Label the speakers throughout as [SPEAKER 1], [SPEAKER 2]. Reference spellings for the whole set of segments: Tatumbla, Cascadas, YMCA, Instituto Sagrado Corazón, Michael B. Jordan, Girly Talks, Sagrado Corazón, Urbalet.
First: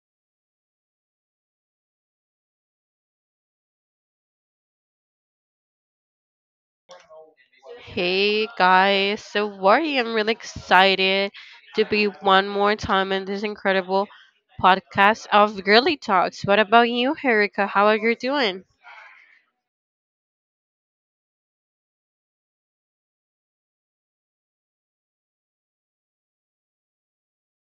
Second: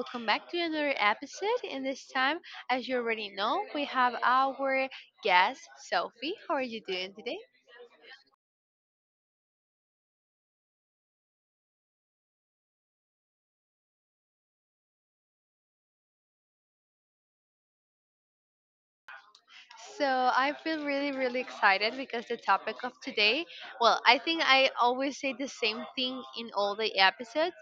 [SPEAKER 1] welcome back to another episode. And this time, as you already know, we have our guest, Sophie. How are you doing today?
[SPEAKER 2] Hey guys, so Wari, I'm really excited to be one more time in this incredible podcast of Girly Talks. What about you, Erica? How are you doing?
[SPEAKER 1] So I feel really, really excited because the topic of today, well, I think I always say the same thing in all the episodes,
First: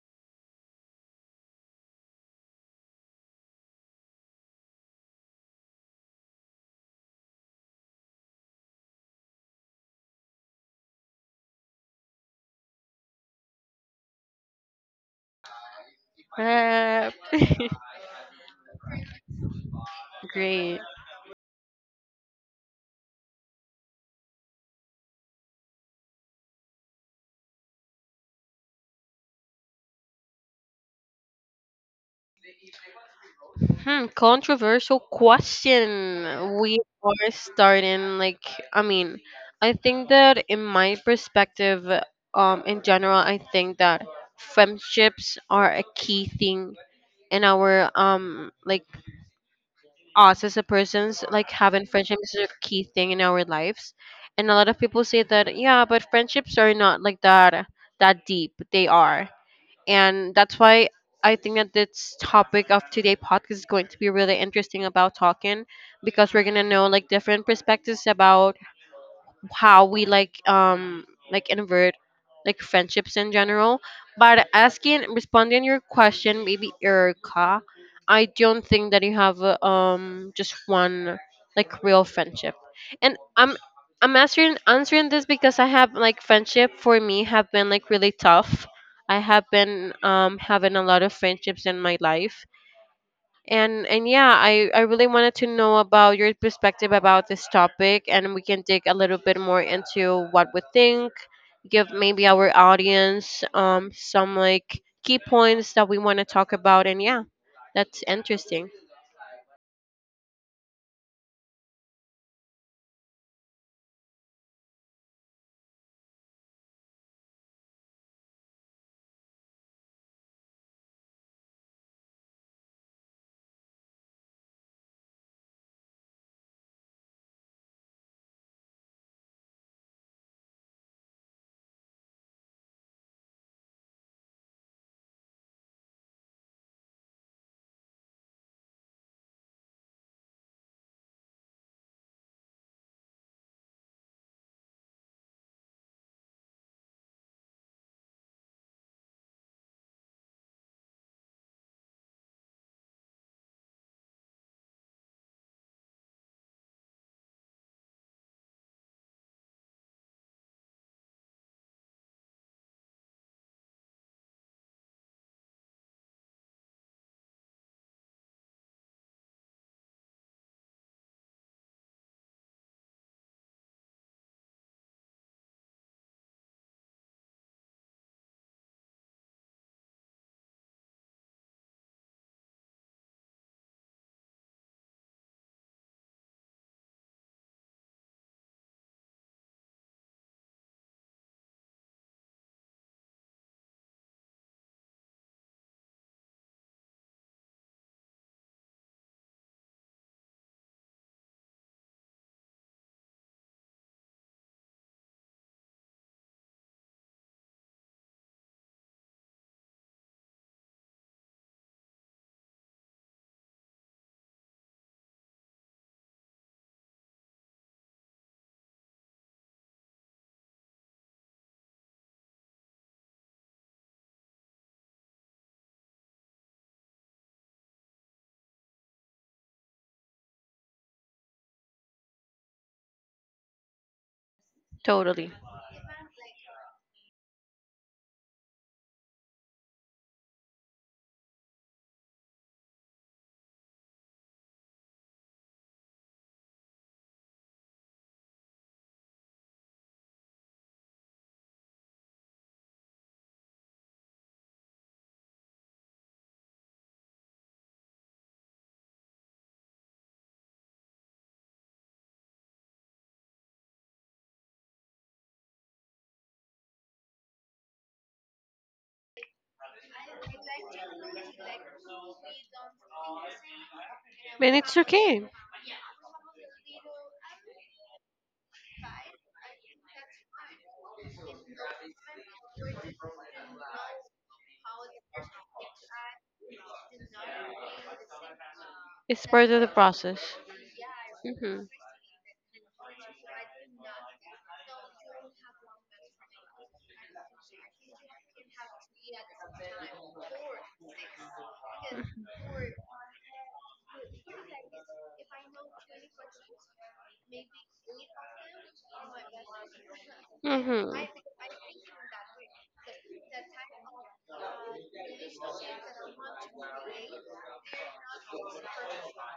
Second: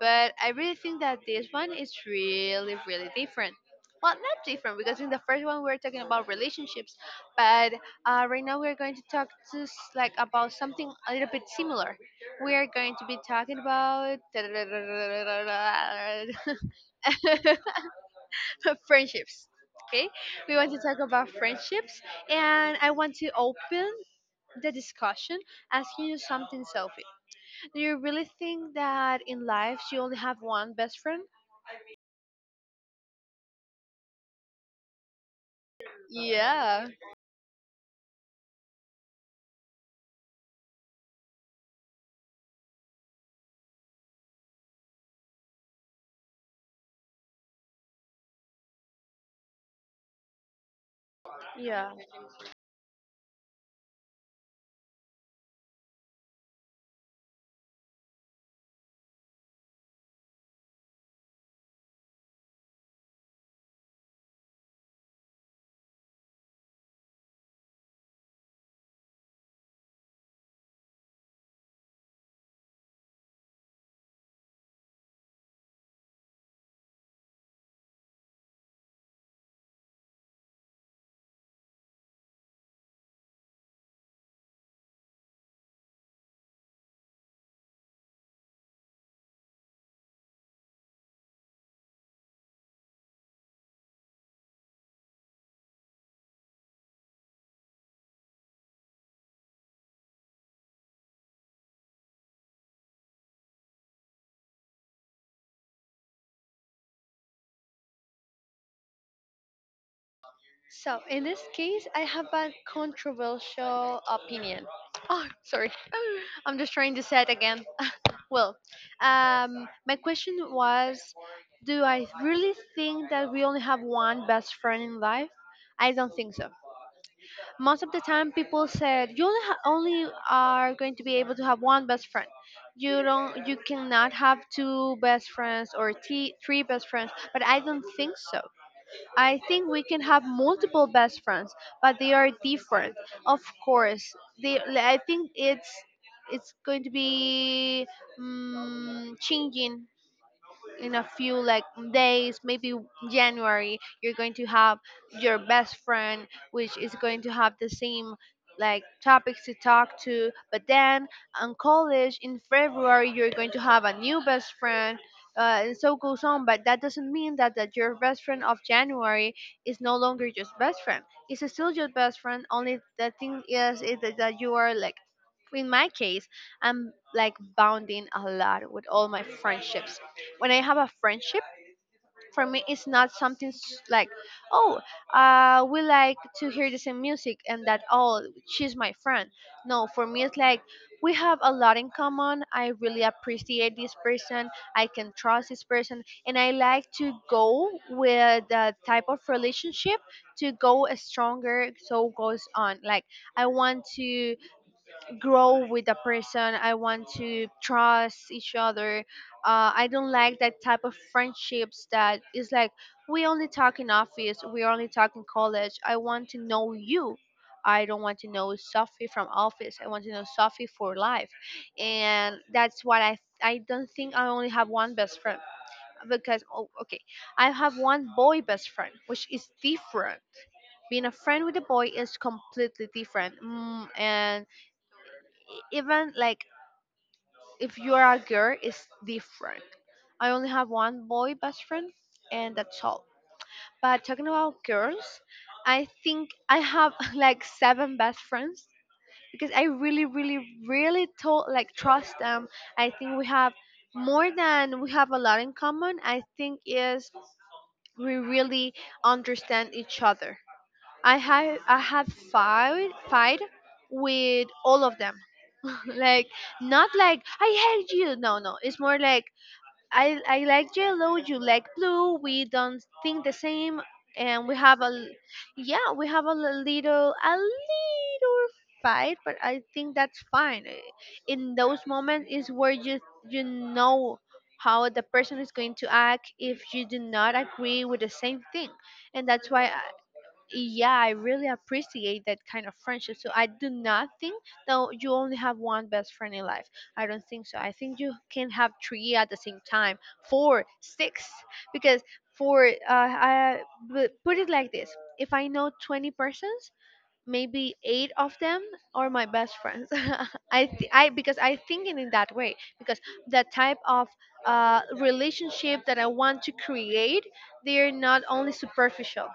[SPEAKER 1] but I really think that this one is really, really different. Well, not different because in the first one we were talking about relationships, but right now we're going to talk to s- like about something a little bit similar. We are going to be talking about
[SPEAKER 2] Uh,
[SPEAKER 1] friendships. Okay, we want to
[SPEAKER 2] Great.
[SPEAKER 1] talk about friendships, and I want to open the discussion asking you something selfish. Do you really think that in life you only have one best friend?
[SPEAKER 2] Hmm, controversial question. We
[SPEAKER 1] Yeah,
[SPEAKER 2] are starting, like, I mean, I think that in my perspective, in general, I think that friendships are a key thing in our like us as a person's, like, having
[SPEAKER 1] yeah.
[SPEAKER 2] friendships is a key thing in our lives. And a lot of people say that, yeah, but friendships are not like that deep they are, and that's why I think that this topic of today podcast is going to be really interesting about talking, because we're going to know like different perspectives about how we like invert, like friendships in general. But asking responding your question, maybe Erica, I don't think that you have just one like real friendship. And I'm answering this because I have, like, friendship for me have been like really tough. I have been having a lot of friendships in my life, and yeah, I really wanted to know about your perspective about this topic, and we can dig a little bit more into what we think, give maybe our audience some like key points that we want to talk about, and yeah, that's interesting.
[SPEAKER 1] So in this case, I have a controversial opinion. Oh, sorry. I'm just trying to say it again. Well, my question was, do I really think that we only have one best friend in life? I don't think so. Most of the time people said you only are going to be able to have one best friend. You cannot have two best friends or three best friends, but I don't think so. I think we can have multiple best friends, but they are different, of course. They i think it's it's going to be changing in a few, like, days maybe. January you're going to have your best friend, which is going to have the same like topics to talk to, but then on college in February you're going to have a new best friend. And so goes on, but that doesn't mean that your best friend of January is no longer just best friend. It's still your best friend. Only the thing is that you are like, in my case, I'm like bonding a lot with all my friendships. When I have a friendship, for me, it's not something like, oh, we like to hear the same music and that, oh, she's my friend. No, for me, it's like, we have a lot in common. I really appreciate this person. I can trust this person. And I like to go with the type of relationship to go stronger, so goes on. Like, I want to grow with a person. I want to trust each other. I don't like that type of friendships that is like, we only talk in office, we only talk in college. I want to know you. I don't want to know Sophie from office. I want to know Sophie for life, and that's what I. I don't think I only have one best friend because, oh, okay, I have one boy best friend, which is different. Being a friend with a boy is completely different, and
[SPEAKER 2] Totally,
[SPEAKER 1] even like if you are a girl it's different. I only have one boy best friend and that's all. But talking about girls, I think I have like seven best friends because I really, really really like trust them. I think we have more than, we have a lot in common. I think is, we really understand each other. I have fight with all of them. Like, not like I hate you. No, no. It's more like I like yellow. You like blue. We don't think the same, and we
[SPEAKER 2] and it's
[SPEAKER 1] have
[SPEAKER 2] okay.
[SPEAKER 1] yeah we have a little fight. But I think that's fine. In those moments is where you know, how the person is going to act if you do not agree with the same thing.
[SPEAKER 2] It's
[SPEAKER 1] And
[SPEAKER 2] part
[SPEAKER 1] that's
[SPEAKER 2] of the
[SPEAKER 1] why,
[SPEAKER 2] process.
[SPEAKER 1] yeah, I really
[SPEAKER 2] Mhm.
[SPEAKER 1] appreciate that kind of friendship. So I do not think that you only have one best friend in life. I don't think so. I think you can have three at the same time, four, six, because for I but put it like this: if I know 20 persons, maybe eight of them are my best friends. I
[SPEAKER 2] Mhm.
[SPEAKER 1] th- I Because I think in that way because the type of relationship that I want to create, they're not only superficial.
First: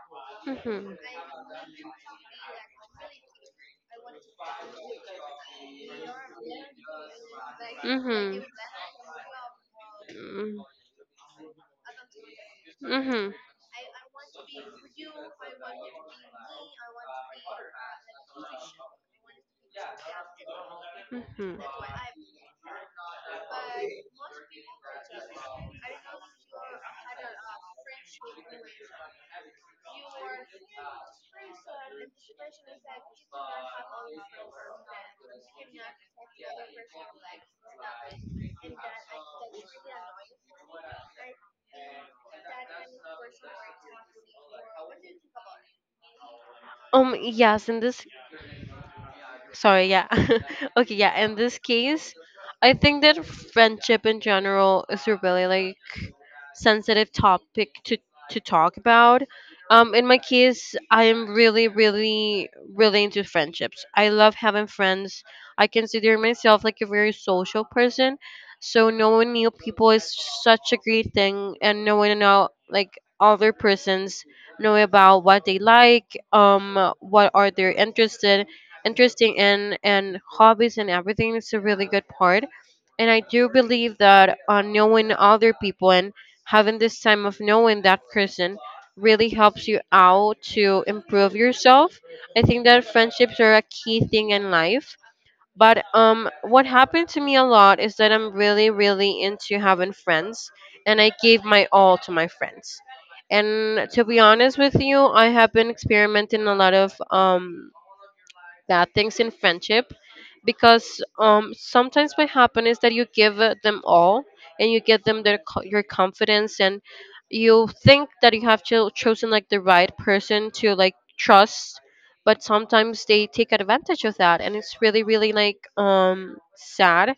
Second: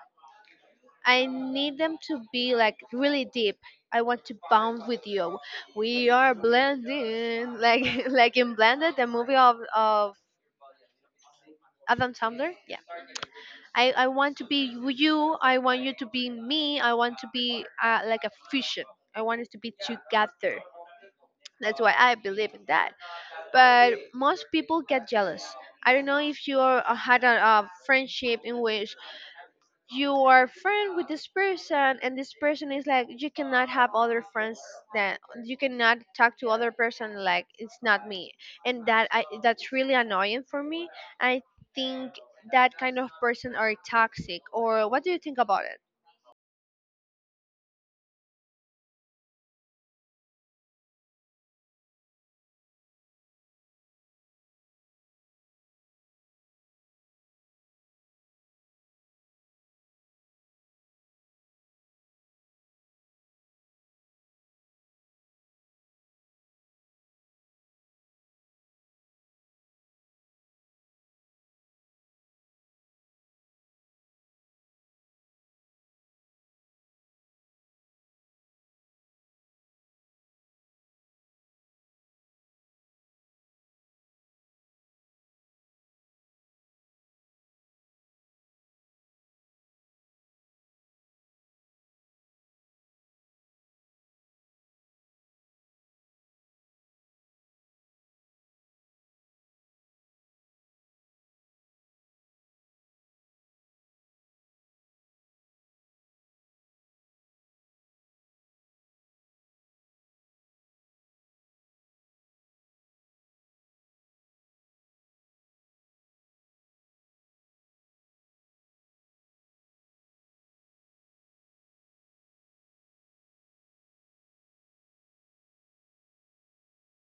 [SPEAKER 2] Mhm.
[SPEAKER 1] I need them to be like really deep. I want to bond with you. We are blending, like like
[SPEAKER 2] Mhm.
[SPEAKER 1] in Blended, the movie of
[SPEAKER 2] Mm.
[SPEAKER 1] Adam Sandler. Yeah,
[SPEAKER 2] Mhm.
[SPEAKER 1] I want to be you. I want you to be me. I want to be like a fusion. I want us to be together.
[SPEAKER 2] Mhm.
[SPEAKER 1] That's why I believe in that. But most people get jealous. I don't know if you are, had a friendship in which you are friend with this person and this person is like you cannot have other friends, that you cannot talk to other person, like it's not me. And that's really annoying for me. I think that kind of person are toxic, or what do you think about it?
[SPEAKER 2] Yes, in this, sorry, yeah. Okay, yeah, in this case, I think that friendship in general is a really, like, sensitive topic to talk about. In my case, I am really, really, really into friendships. I love having friends. I consider myself like a very social person, so knowing new people is such a great thing, and knowing about like other person's know about what they like, what are they interested interesting in, and hobbies and everything is a really good part. And I do believe that knowing other people and having this time of knowing that person really helps you out to improve yourself. I think that friendships are a key thing in life, but what happened to me a lot is that I'm really, really into having friends, and I gave my all to my friends. And to be honest with you, I have been experimenting a lot of bad things in friendship, because sometimes what happens is that you give them all, and you give them your confidence, and you think that you have chosen like the right person to like trust, but sometimes they take advantage of that, and it's really really like sad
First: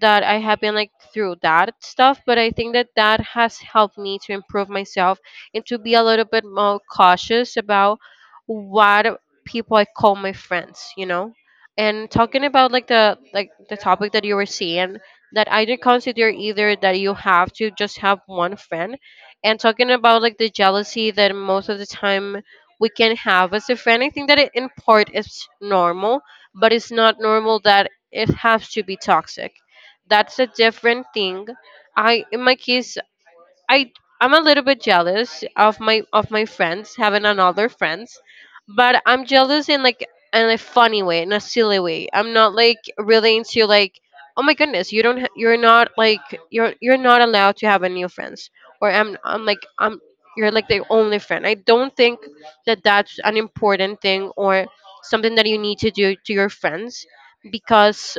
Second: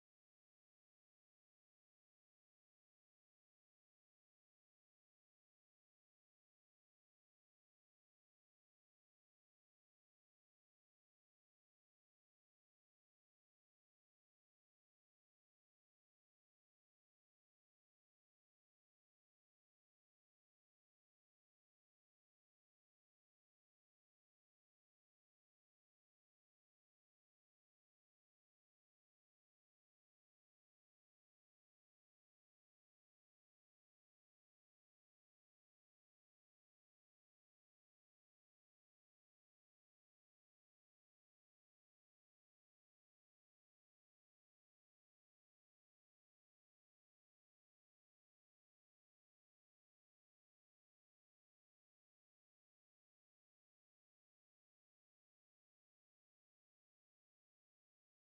[SPEAKER 2] that I have been like through that stuff. But I think that that has helped me to improve myself and to be a little bit more cautious about what people I call my friends, you know. And talking about like the topic that you were seeing, that I didn't consider either that you have to just have one friend. And talking about like the jealousy that most of the time we can have as a friend, I think that it in part is normal, but it's not normal that it has to be toxic. That's a different thing. I In my case, i I'm a little bit jealous of my friends having another friends, but I'm jealous in like in a funny way, in a silly way. I'm not like really into, like, oh my goodness, you don't ha- you're not like, you're not allowed to have a new friends, or I'm like, I'm you're like the only friend. I don't think that that's an important thing or something that you need to do to your friends, because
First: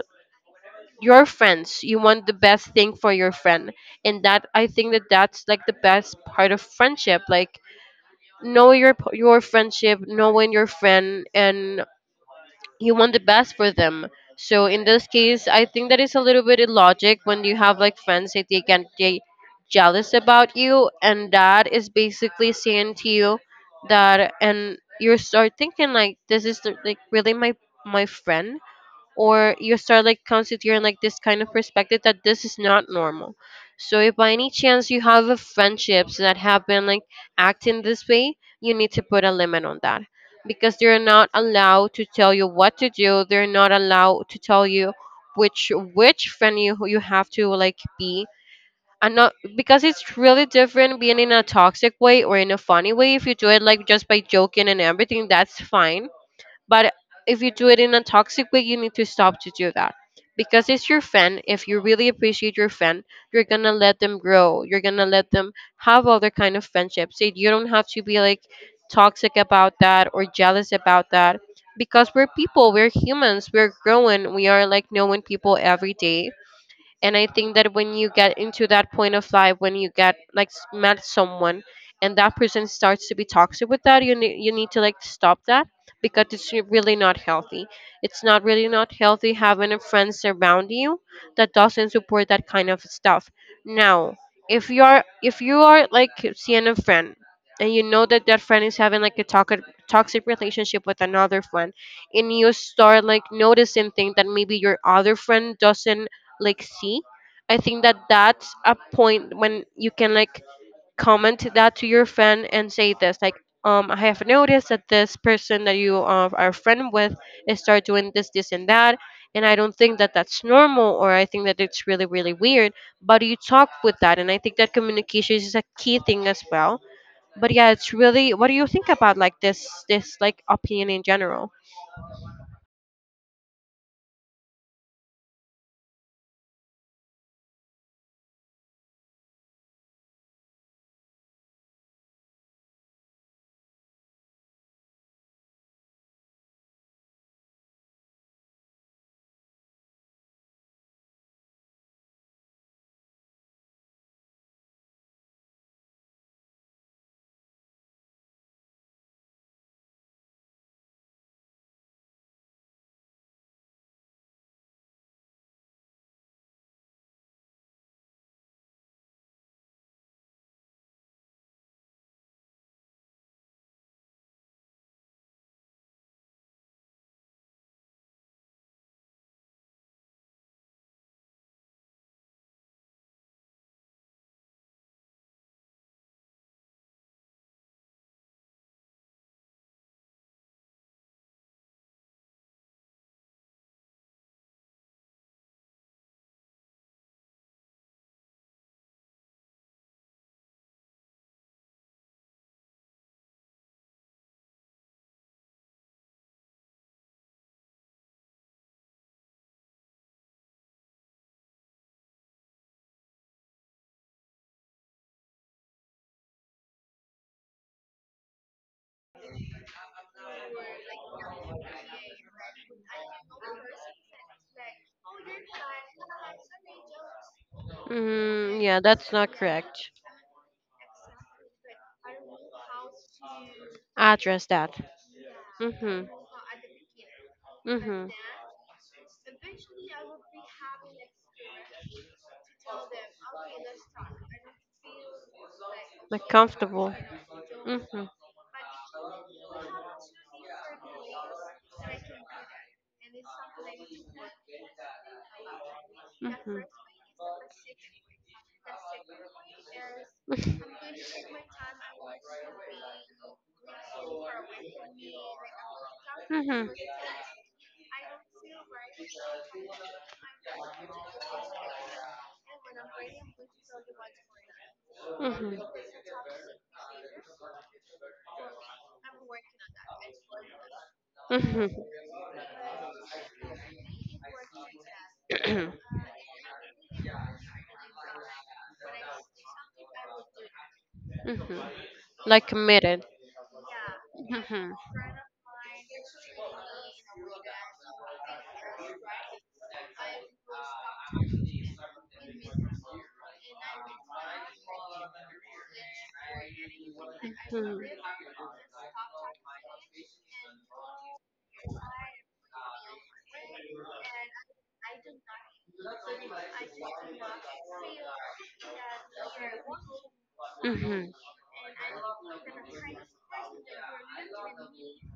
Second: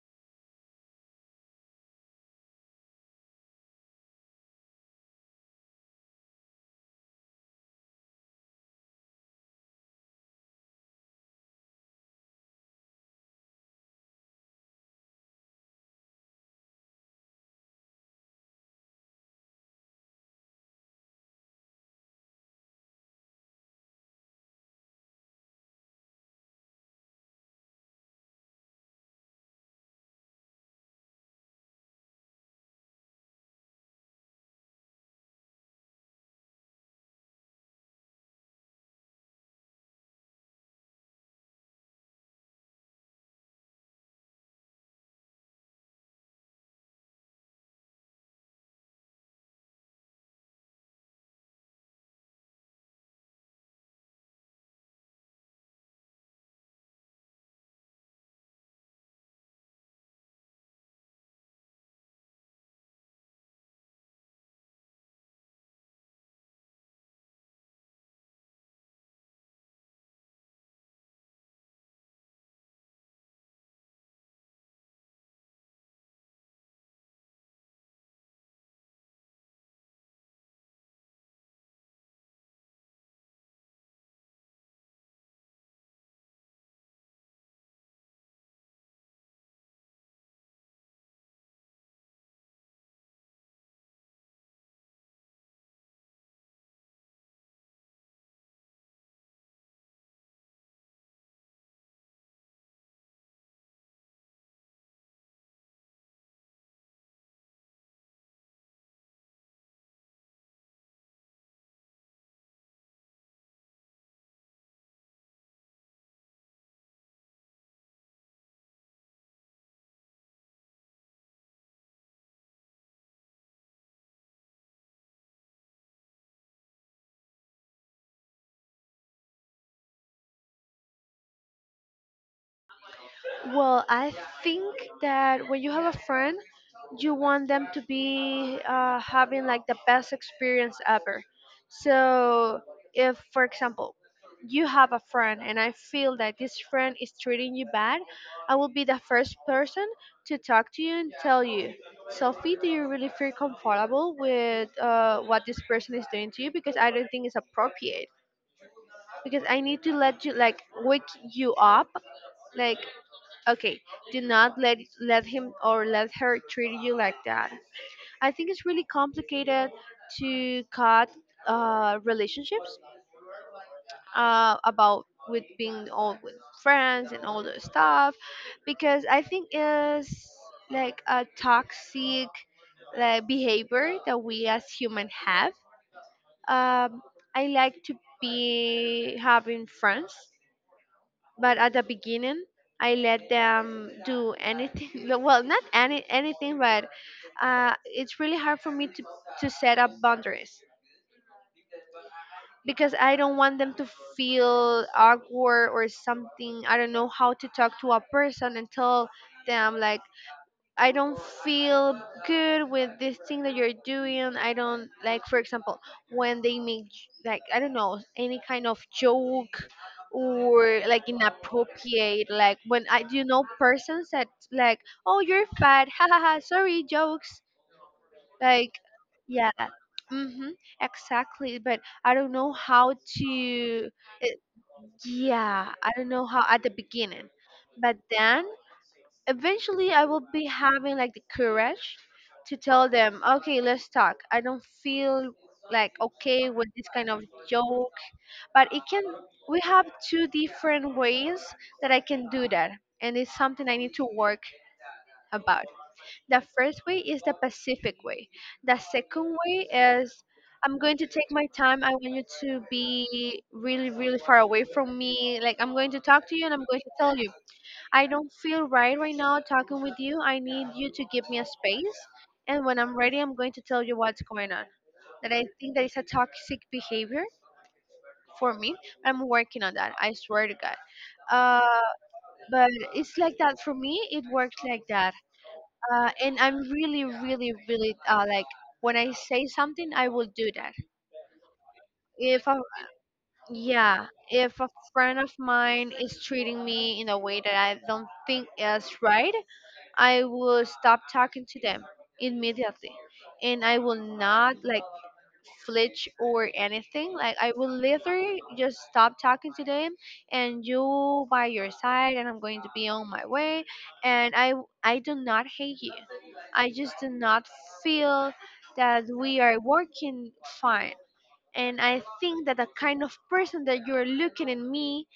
[SPEAKER 2] your friends, you want the best thing for your friend, and that, I think that that's like the best part of friendship, like, know your friendship, knowing your friend and you want the best for them. So in this case, I think that is a little bit illogic when you have like friends that they can get jealous about you, and that is basically saying to you that, and you start thinking like, this is like really my friend, or you start like considering like this kind of perspective that this is not normal. So if by any chance you have a friendships that have been like acting this way, you need to put a limit on that, because they're not allowed to tell you what to do, they're not allowed to tell you which friend you have to like be and not, because it's really different being in a toxic way or in a funny way. If you do it like just by joking and everything, that's fine. But if you do it in a toxic way, you need to stop to do that, because it's your friend. If you really appreciate your friend, you're gonna let them grow. You're gonna let them have other kind of friendships. It- You don't have to be like toxic about that or jealous about that, because we're people. We're humans. We're growing. We are like knowing people every day. And I think that when you get into that point of life, when you get like s- met someone and that person starts to be toxic with that, you need to like stop that, because it's really not healthy. It's not really not healthy having a friend surround you that doesn't support that kind of stuff. Now, if you are like seeing a friend, and you know that that friend is having like a toxic relationship with another friend, and you start like noticing things that maybe your other friend doesn't like see, I think that that's a point when you can like comment that to your friend and say this, like, I have noticed that this person that you are friend with is start doing this and that, and I don't think that that's normal, or I think that it's really really weird. But you talk with that, and I think that communication is a key thing as well. But yeah, it's really. What do you think about like this like opinion in general?
[SPEAKER 1] Well, I think that when you have a friend, you want them to be having like the best experience ever. So, if, for example, you have a friend and I feel that this friend is treating you bad, I will be the first person to talk to you and tell you, Sophie, do you really feel comfortable with what this person is doing to you? Because I don't think it's appropriate. Because I need to let you, like, wake you up. Like, okay, do not let him or let her treat you like that. I think it's really complicated to cut relationships about with being all with friends and all the stuff because I think it's like a toxic like behavior that we as human have. Um, I like to be having friends, but at the beginning I let them do anything. No, well, not any anything, but it's really hard for me to set up boundaries because I don't want them to feel awkward or something. I don't know how to talk to a person and tell them like, I don't feel good with this thing that you're doing. I don't like, for example, when they make I don't know any kind of joke or like inappropriate. Like when I, do you know persons that like, oh you're fat, ha ha ha, sorry jokes.
[SPEAKER 2] Mm,
[SPEAKER 1] Like,
[SPEAKER 2] yeah, that's not
[SPEAKER 1] yeah,
[SPEAKER 2] correct.
[SPEAKER 1] mhm, exactly. But I don't know how to.
[SPEAKER 2] I
[SPEAKER 1] It,
[SPEAKER 2] address that.
[SPEAKER 1] yeah, I don't
[SPEAKER 2] Mhm.
[SPEAKER 1] know how at the beginning, but
[SPEAKER 2] Mhm.
[SPEAKER 1] then eventually I will be having like the courage to tell them, okay, let's talk. I don't feel like
[SPEAKER 2] Like
[SPEAKER 1] okay with this
[SPEAKER 2] comfortable.
[SPEAKER 1] kind of joke,
[SPEAKER 2] Mhm.
[SPEAKER 1] but it can. We have two different ways that I can do that, and it's something I need to work about. The
[SPEAKER 2] Mhm.
[SPEAKER 1] first way is the Pacific way. The second way is, I'm going to take my time. I want you to be really, really far away from me. Like, I'm going to talk to you and I'm
[SPEAKER 2] Mhm.
[SPEAKER 1] going to tell you, I don't feel right now talking with you. I need you to give me a space. And when I'm ready, I'm going to tell you what's going on. That I think that is a toxic behavior for me. I'm working on that. I swear to God. Uh,
[SPEAKER 2] Mhm.
[SPEAKER 1] but it's like that for me. It works like that.
[SPEAKER 2] Mhm.
[SPEAKER 1] And I'm really, really, really like when I say something, I will do that.
[SPEAKER 2] Mhm.
[SPEAKER 1] If
[SPEAKER 2] Like
[SPEAKER 1] a
[SPEAKER 2] committed.
[SPEAKER 1] Yeah, if a
[SPEAKER 2] Mhm.
[SPEAKER 1] friend of mine is treating me in a way that I don't think is right, I will stop talking to them immediately. And I will not like flinch or anything. Like I will literally just stop talking to them and you by your side, and I'm going to be on my way. And I do not hate you. I just do not feel that we are working fine,
[SPEAKER 2] Mhm.
[SPEAKER 1] and I think that the kind of person that you're looking in me,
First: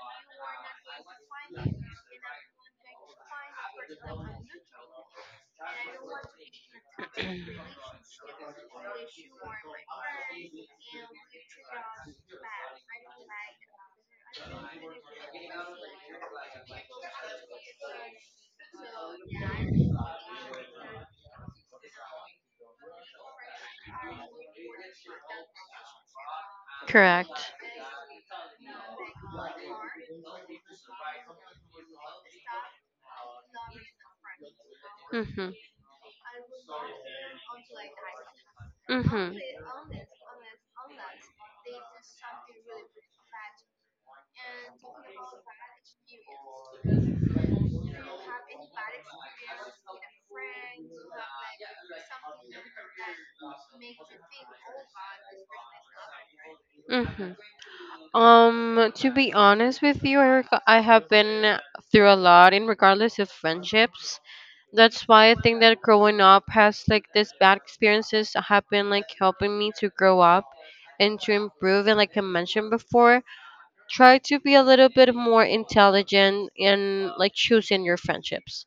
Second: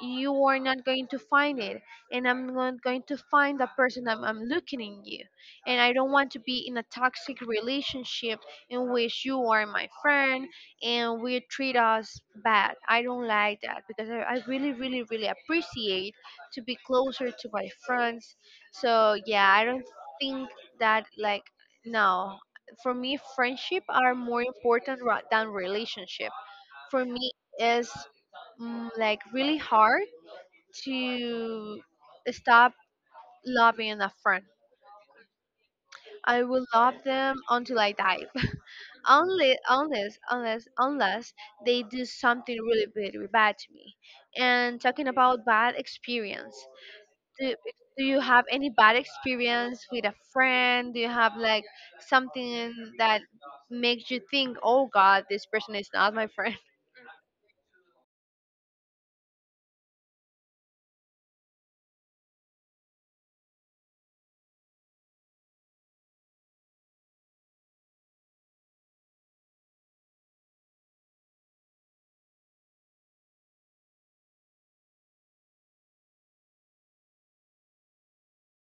[SPEAKER 1] you are not going to find it, and I'm not going to find the person that I'm looking in you, and I don't want to be in a toxic relationship in which you are my friend and we treat us bad. I don't like that because I really, really, really appreciate to be closer to my friends. So yeah, I don't
[SPEAKER 2] Mhm.
[SPEAKER 1] think that like, no, for me friendship are more important than relationship. For me,
[SPEAKER 2] Correct.
[SPEAKER 1] it's like really hard to stop loving a friend.
[SPEAKER 2] Mm.
[SPEAKER 1] I will love them until I die.
[SPEAKER 2] Mm-hmm.
[SPEAKER 1] Unless they do something really, really bad to me. And talking about bad experience, do, do you have any bad experience with a friend? Do you have like something that makes you think, oh God, this person is not my friend?
[SPEAKER 2] Mm-hmm. To be honest with you, Erica, I have been through a lot in regardless of friendships. That's why I think that growing up has like this bad experiences have been like helping me to grow up and to improve. And like I mentioned before, try to be a little bit more intelligent in like choosing your friendships.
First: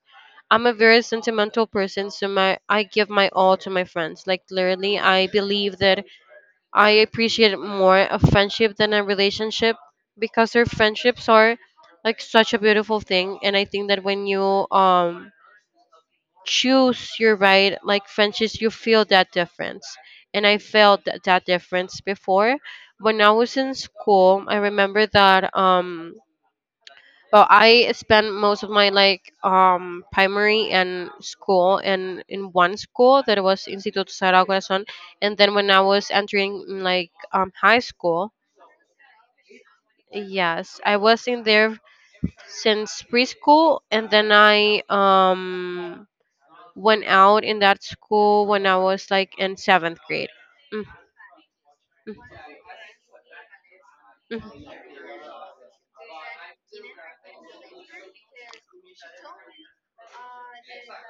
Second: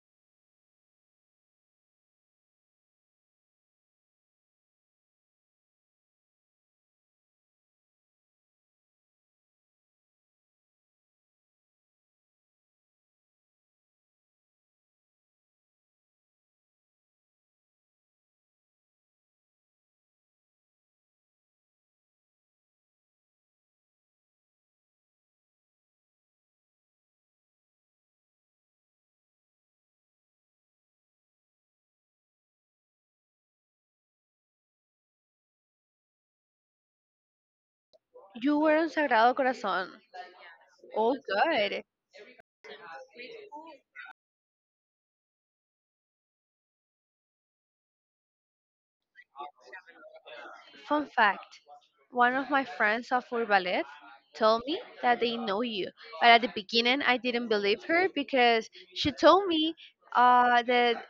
[SPEAKER 2] I'm a very sentimental person, so my I give my all to my friends. Like literally, I believe that I appreciate more a friendship than a relationship, because their friendships are like such a beautiful thing, and I think that when you um choose your right like friendships, you feel that difference, and I felt that, that difference before. When I was in school, I remember that well, I spent most of my like primary and school and in one school that was Instituto Sagrado Corazón, and then when I was entering like high school,
[SPEAKER 1] You were on Sagrado Corazón.
[SPEAKER 2] yes, I
[SPEAKER 1] Oh,
[SPEAKER 2] was in there
[SPEAKER 1] good.
[SPEAKER 2] since preschool, and then I went out in that school when I was like in seventh grade. Mm,
[SPEAKER 1] Fun fact,
[SPEAKER 2] mm,
[SPEAKER 1] one of my friends of Urbalet told
[SPEAKER 2] mm,
[SPEAKER 1] me that they know you. But at the beginning, I didn't believe her because she told me that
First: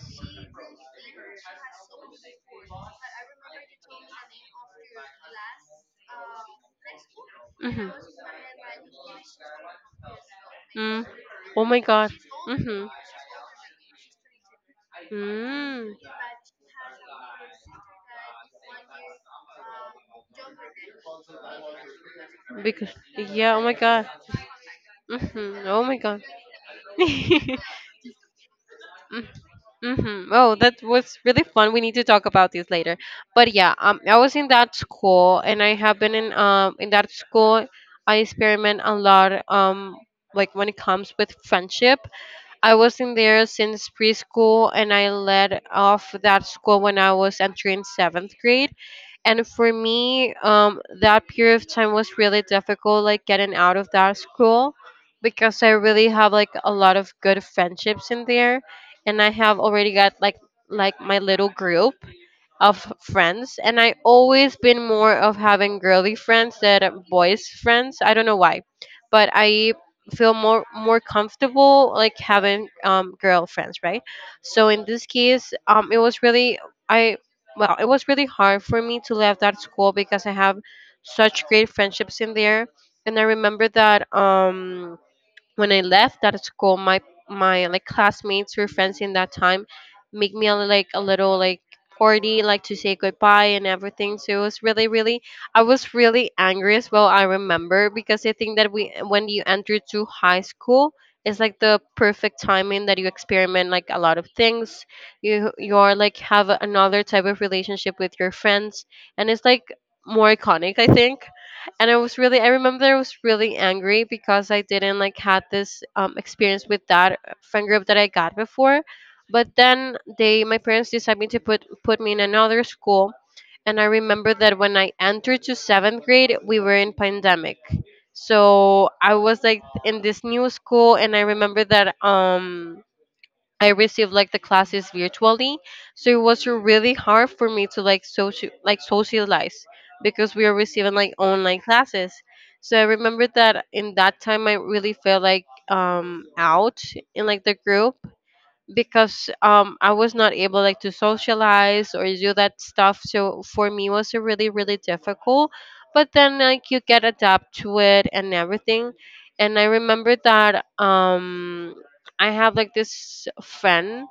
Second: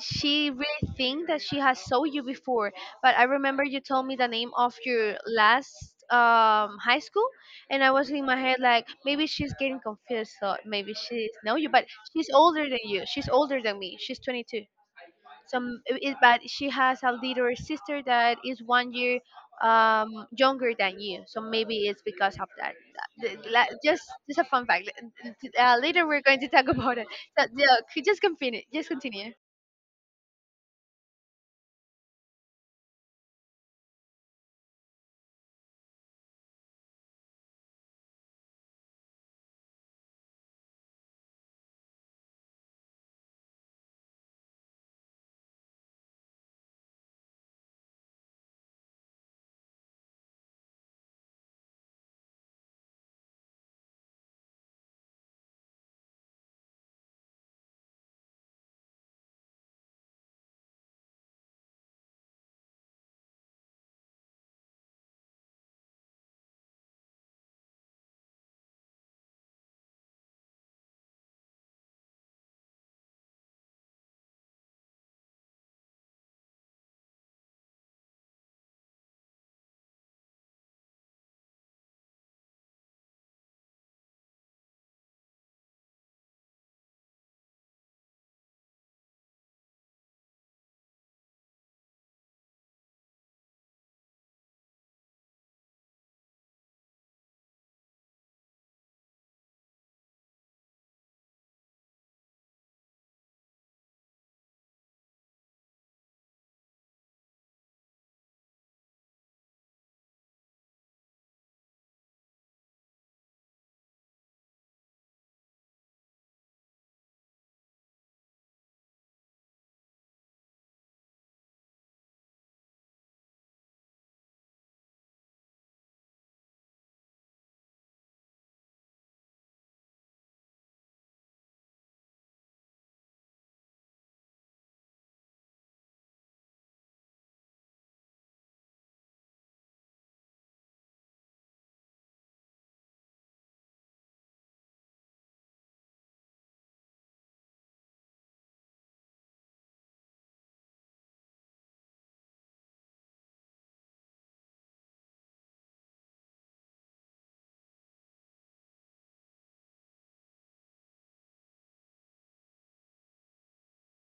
[SPEAKER 1] she really think that she has saw you before. But I remember you told me the name of your last high school, and
[SPEAKER 2] mhm,
[SPEAKER 1] I was in my head like, maybe she's getting confused, so maybe
[SPEAKER 2] mm.
[SPEAKER 1] she know
[SPEAKER 2] Oh
[SPEAKER 1] you.
[SPEAKER 2] my
[SPEAKER 1] But
[SPEAKER 2] God.
[SPEAKER 1] she's older than you, she's older than me, she's 22. So
[SPEAKER 2] Mhm.
[SPEAKER 1] it, but she has a little sister that is one year younger than you, so maybe it's because of that.
[SPEAKER 2] Because yeah, oh my
[SPEAKER 1] Just
[SPEAKER 2] god.
[SPEAKER 1] just a fun fact,
[SPEAKER 2] Hmm. Oh my
[SPEAKER 1] later we're
[SPEAKER 2] god.
[SPEAKER 1] going to talk about it. So, yeah, just continue.
[SPEAKER 2] Mm-hmm. Oh, that was really fun. We need to talk about this later. But yeah, I was in that school, and I have been in that school. I experiment a lot. Like when it comes with friendship, I was in there since preschool, and I led off that school when I was entering seventh grade. And for me, that period of time was really difficult, like getting out of that school, because I really have like a lot of good friendships in there, and I have already got like my little group of friends, and I always been more of having girly friends than boys friends. I don't know why, but I feel more comfortable like having girlfriends, right? So in this case, it was really I well, it was really hard for me to leave that school, because I have such great friendships in there, and I remember that when I left that school, my like classmates or friends in that time make me like a little like 40, like to say goodbye and everything. So it was really, really, I was really angry as well. I remember because I think that we when you enter to high school. It's like the perfect timing that you experiment like a lot of things. You are like have another type of relationship with your friends, and it's like more iconic, I think. And I was really, I remember I was really angry because I didn't like had this experience with that friend group that I got before. But then they my parents decided to put me in another school, and I remember that when I entered to seventh grade we were in pandemic. So I was like in this new school, and I remember that I received like the classes virtually, so it was really hard for me to like socialize because we were receiving like online classes. So I remember that in that time I really felt like out in like the group because I was not able like to socialize or do that stuff. So for me it was really, really difficult. But then like you get adapt to it and everything. And I remember that I have like this friend,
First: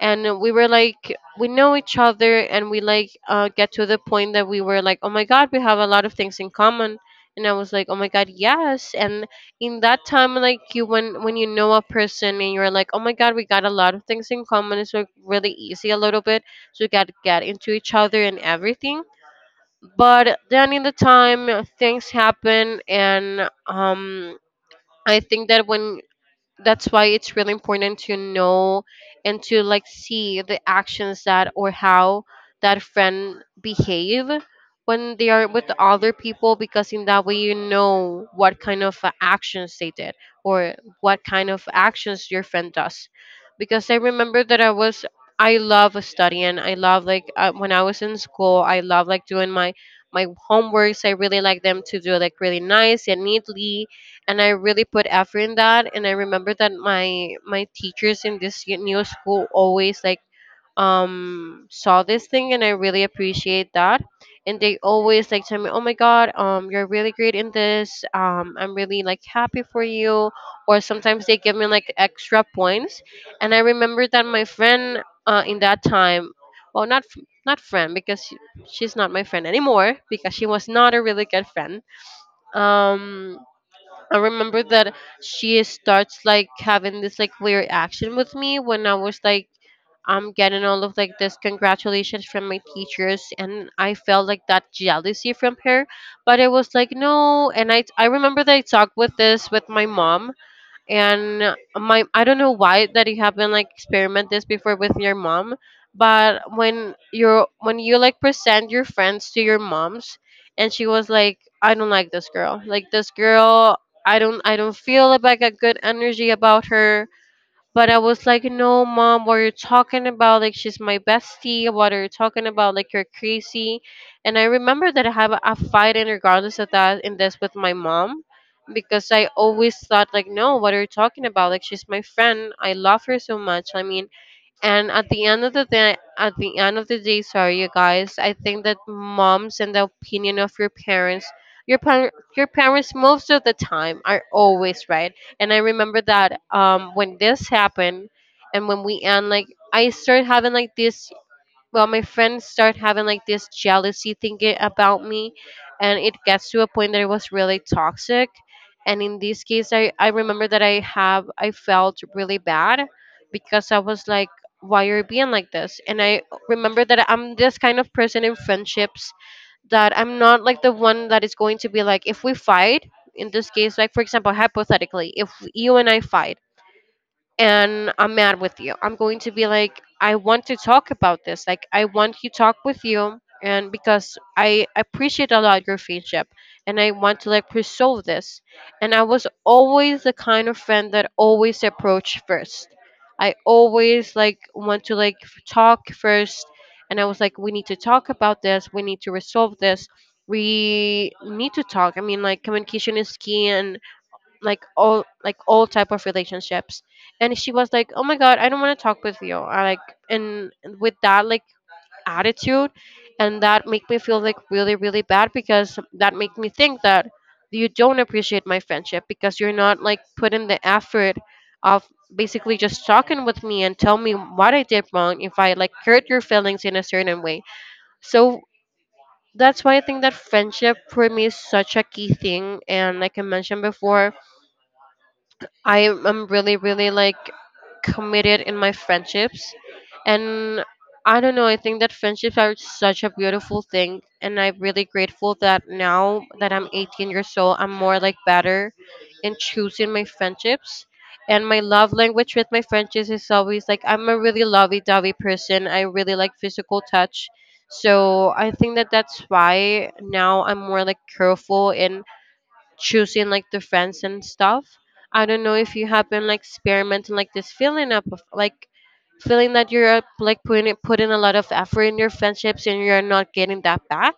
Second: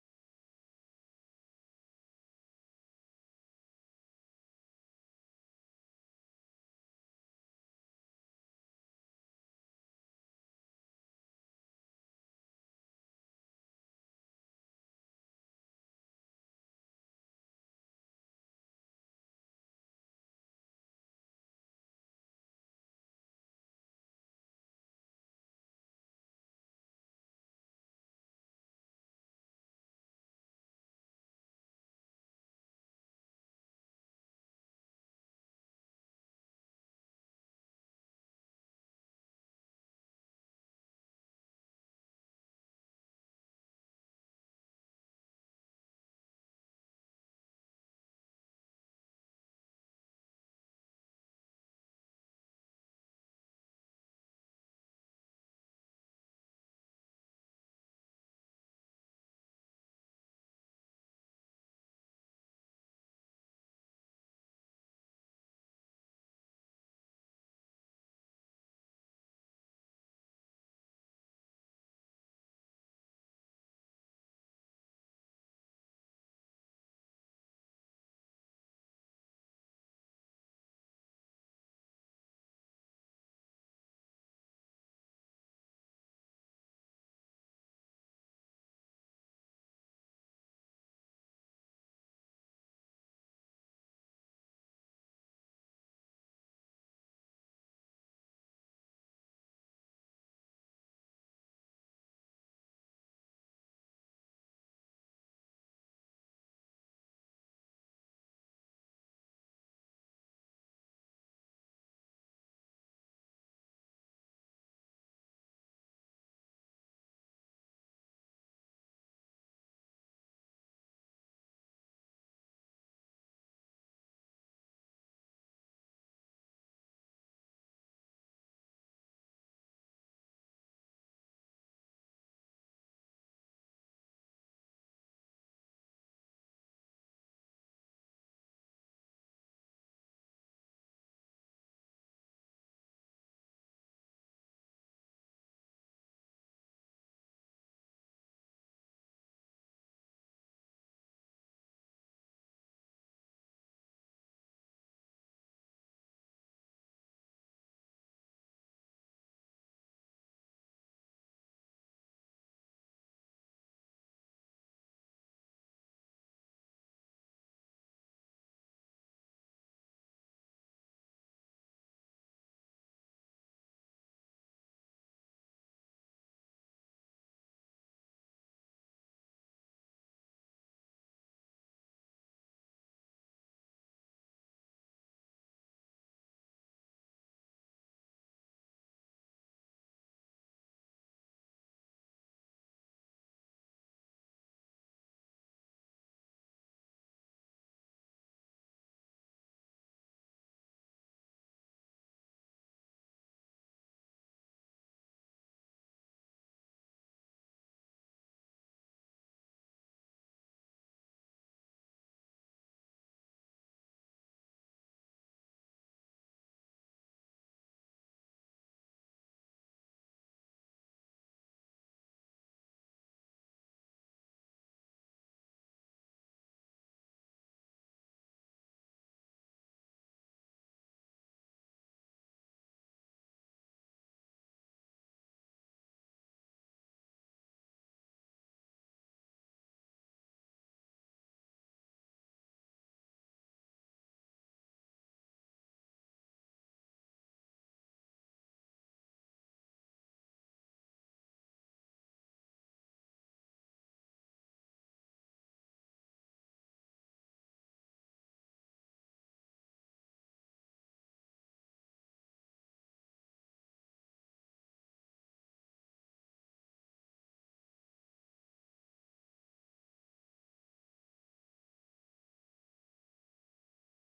[SPEAKER 2] and we were like we know each other, and we like get to the point that we were like, oh my god, we have a lot of things in common. And I was like, oh my god, yes. And in that time like you when you know a person and you're like, oh my god, we got a lot of things in common, it's like really easy a little bit. So you got to get into each other and everything, but then in the time things happen. And I think that when that's why it's really important to know and to like see the actions that, or how that friend behave when they are with other people, because in that way you know what kind of actions they did, or what kind of actions your friend does. Because I remember that I love studying, I love like when I was in school I love like doing my my homeworks, I really like them to do like really nice and neatly, and I really put effort in that. And I remember that my teachers in this new school always like saw this thing, and I really appreciate that. And they always like tell me, "Oh my god, you're really great in this. I'm really like happy for you." Or sometimes they give me like extra points. And I remember that my friend in that time, well, not friend, because she, she's not my friend anymore because she was not a really good friend. Um, I remember that she starts like having this like weird action with me when I was like I'm getting all of like this congratulations from my teachers, and I felt like that jealousy from her. But it was like no, and I remember that I talked with this with my mom. And my, I don't know why that you haven't like experimented this before with your mom, but when you're when you like present your friends to your moms, and she was like, I don't like this girl, like this girl, I don't feel like a good energy about her. But I was like, no, mom, what you're talking about? Like, she's my bestie. What are you talking about? Like, you're crazy. And I remember that I have a fight in regardless of that in this with my mom, because I always thought, like, no, what are you talking about? Like, she's my friend, I love her so much. I mean, and at the end of the day, at the end of the day, sorry you guys, I think that moms and the opinion of your parents, your parents most of the time are always right. And I remember that when this happened, and when we end, like I started having like this, well, my friends start having like this jealousy thinking about me, and it gets to a point that it was really toxic. And in this case I remember that I felt really bad because I was like, why are you being like this? And I remember that I'm this kind of person in friendships that I'm not like the one that is going to be like, if we fight, in this case like for example hypothetically, if you and I fight and I'm mad with you, I'm going to be like, I want to talk about this. Like, I want to talk with you, and because I appreciate a lot your friendship, and I want to like pursue this. And I was always the kind of friend that always approached first. I always like want to talk first, and I was like, we need to talk about this. We need to resolve this. We need to talk. I mean, like communication is key, and like all type of relationships. And she was like, oh my god, I don't want to talk with you, I, like, and with that like attitude. And that make me feel like really, really bad, because that make me think that you don't appreciate my friendship because you're not like putting the effort of basically just talking with me and tell me what I did wrong if I like hurt your feelings in a certain way. So that's why I think that friendship for me is such a key thing, and like I mentioned before, I am really, really like committed in my friendships. And I don't know, I think that friendships are such a beautiful thing. And I'm really grateful that now that I'm 18 years old, I'm more like better in choosing my friendships. And my love language with my friendships is always like I'm a really lovey dovey person, I really like physical touch. So I think that that's why now I'm more like careful in choosing like the friends and stuff. I don't know if you have been like experimenting like this feeling up of like feeling that you're like putting a lot of effort in your friendships and you're not getting that back.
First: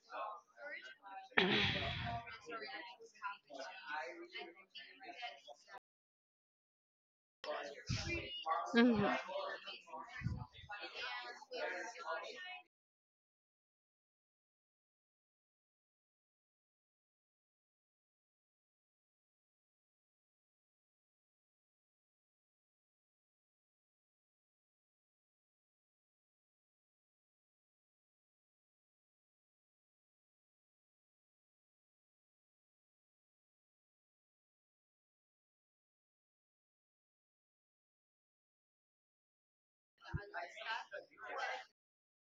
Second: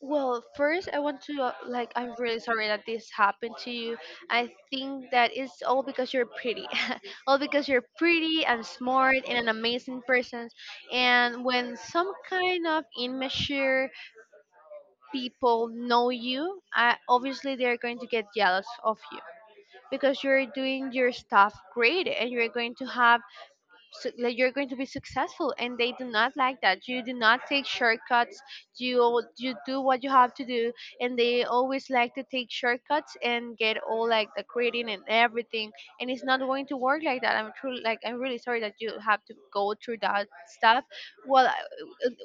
[SPEAKER 1] Well, first, I want to, like, I'm really sorry that this happened to you. I think that it's all because you're pretty. All because you're pretty and
[SPEAKER 2] Hmm.
[SPEAKER 1] smart and an amazing person. And when some kind of immature people know you, obviously they're going to get jealous of you because you're doing your stuff great, and you're going to have like, you're going to be successful, and they do not like that you do not take shortcuts. You you do what you have to do, and they always like to take shortcuts and get all like the grading and everything. And it's not going to work like that. I'm truly like, I'm really sorry that you have to go through that stuff. well I,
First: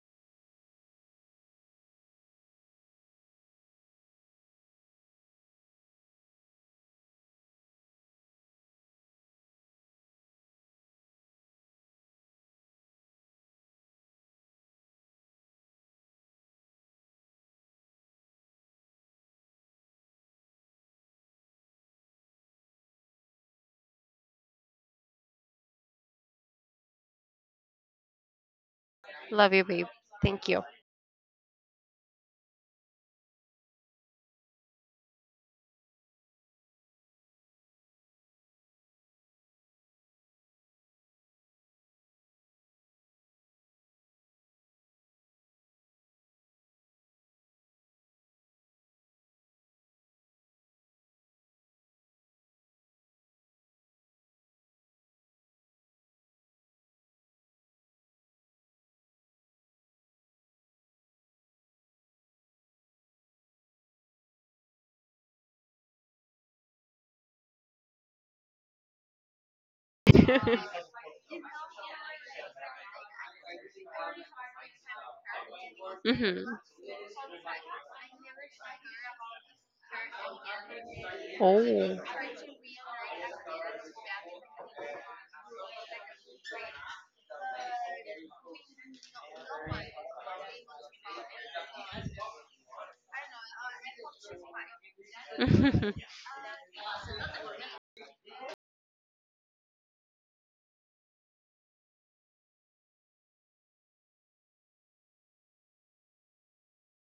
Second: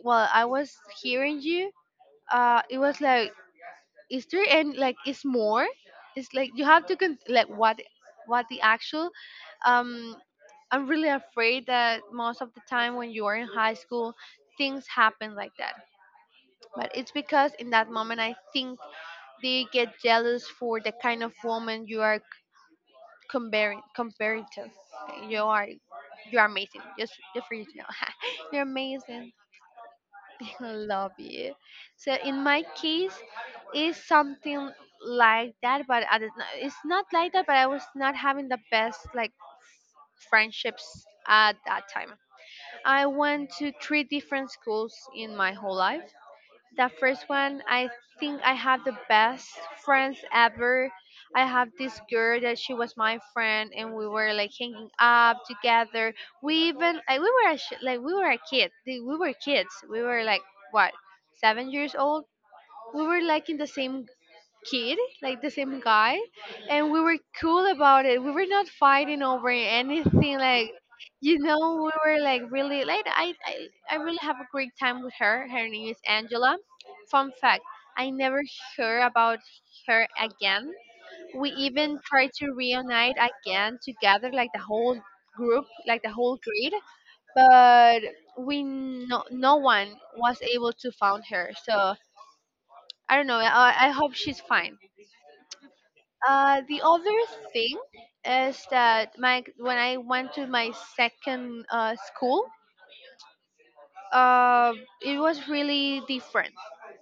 [SPEAKER 1] well, I was hearing you, it was like, is there, and like, is more, it's like you have to like, what the actual... um I'm really afraid that most of the time when you are in high school, things happen like that. But it's because in that moment, I think they get jealous for the kind of woman you are, comparing to... you are, you are amazing, just for you to know. You're amazing.
[SPEAKER 2] Love you, babe. Thank you.
[SPEAKER 1] Love you. So in my case, is something like that, but I did not, it's not like that. But I was not having the best like friendships at that time. I went to three different schools in my whole life. That first one, I think I have the best friends ever. I have this girl that she was my friend, and we were like hanging up together. We even like, we were a like, we were a kid, we were kids, we were like, what, 7 years old. We were like in the same kid, like the same guy, and we were cool about it. We were not fighting over anything. Like,
[SPEAKER 2] Hmm.
[SPEAKER 1] we were like really like, I really have a great time with her. Her name is Angela. Fun fact: I never heard about her again. We
[SPEAKER 2] Oh.
[SPEAKER 1] even tried to reunite again together, like the whole group, like the whole grade, but we no one was able to find her. So... I don't know. I hope she's fine. The other thing is that my when I went to my second school, uh, it was really different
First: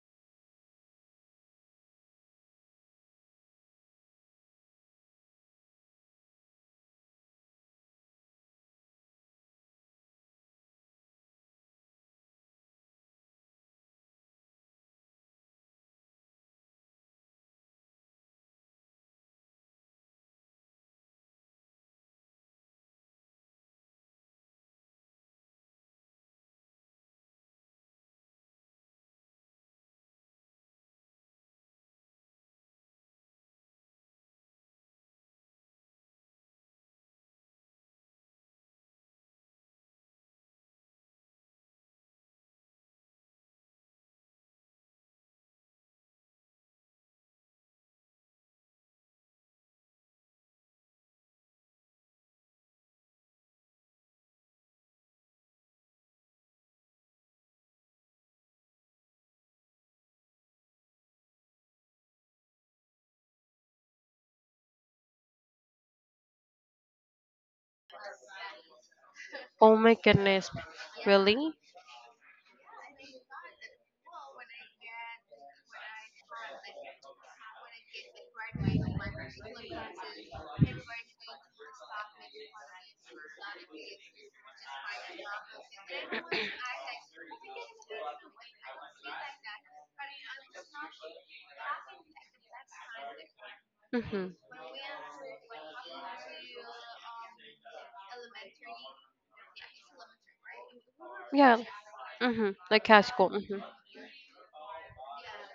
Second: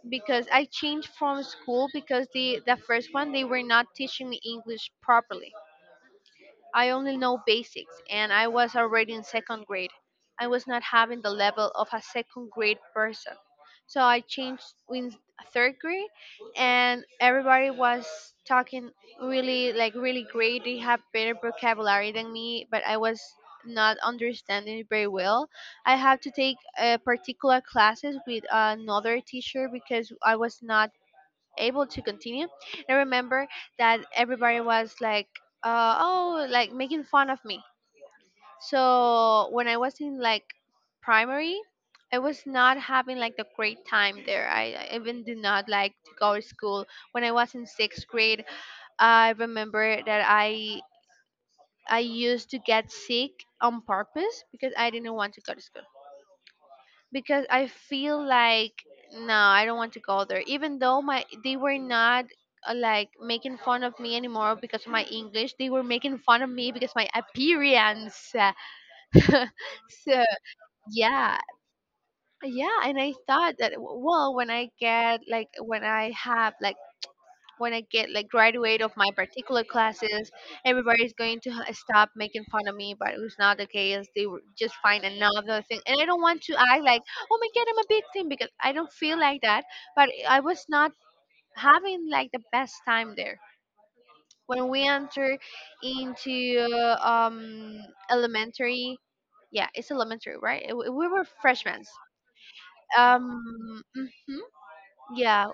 [SPEAKER 1] because I changed from school because the first one they were not teaching me English properly. I only know basics, and I was already in second grade. I was not having the level of a second grade person. So I changed in third grade, and everybody was talking really, like, really great. They have better vocabulary than me, but I was not understanding it very well. I had to take particular classes with another teacher because I was not able to continue. And I remember that everybody was like, oh, like making fun of me. So when I was in like primary, I was not having like the great time there. I even did not like to go to school. When I was in sixth grade, I remember that I used to get sick on purpose because I didn't want to go to school because I feel like, no, I don't want to go there. Even though my they were not like making fun of me anymore because of my English, they were making fun of me because my appearance.
[SPEAKER 2] Oh my
[SPEAKER 1] So
[SPEAKER 2] goodness.
[SPEAKER 1] yeah,
[SPEAKER 2] Really?
[SPEAKER 1] yeah, and I thought that well, when I get like, when I have like, when I get like graduate of my particular classes, everybody's going to stop making fun of me. But it's not the case. They will just find another thing, and I don't want to act like, oh my God, I'm a victim because I don't feel like that. But I was not having like the best time there.
[SPEAKER 2] Mhm.
[SPEAKER 1] When we enter into elementary, yeah, it's elementary, right? We were
[SPEAKER 2] Yeah.
[SPEAKER 1] freshmen.
[SPEAKER 2] Mhm. Like classical. Mhm.
[SPEAKER 1] Um, mhm, yeah,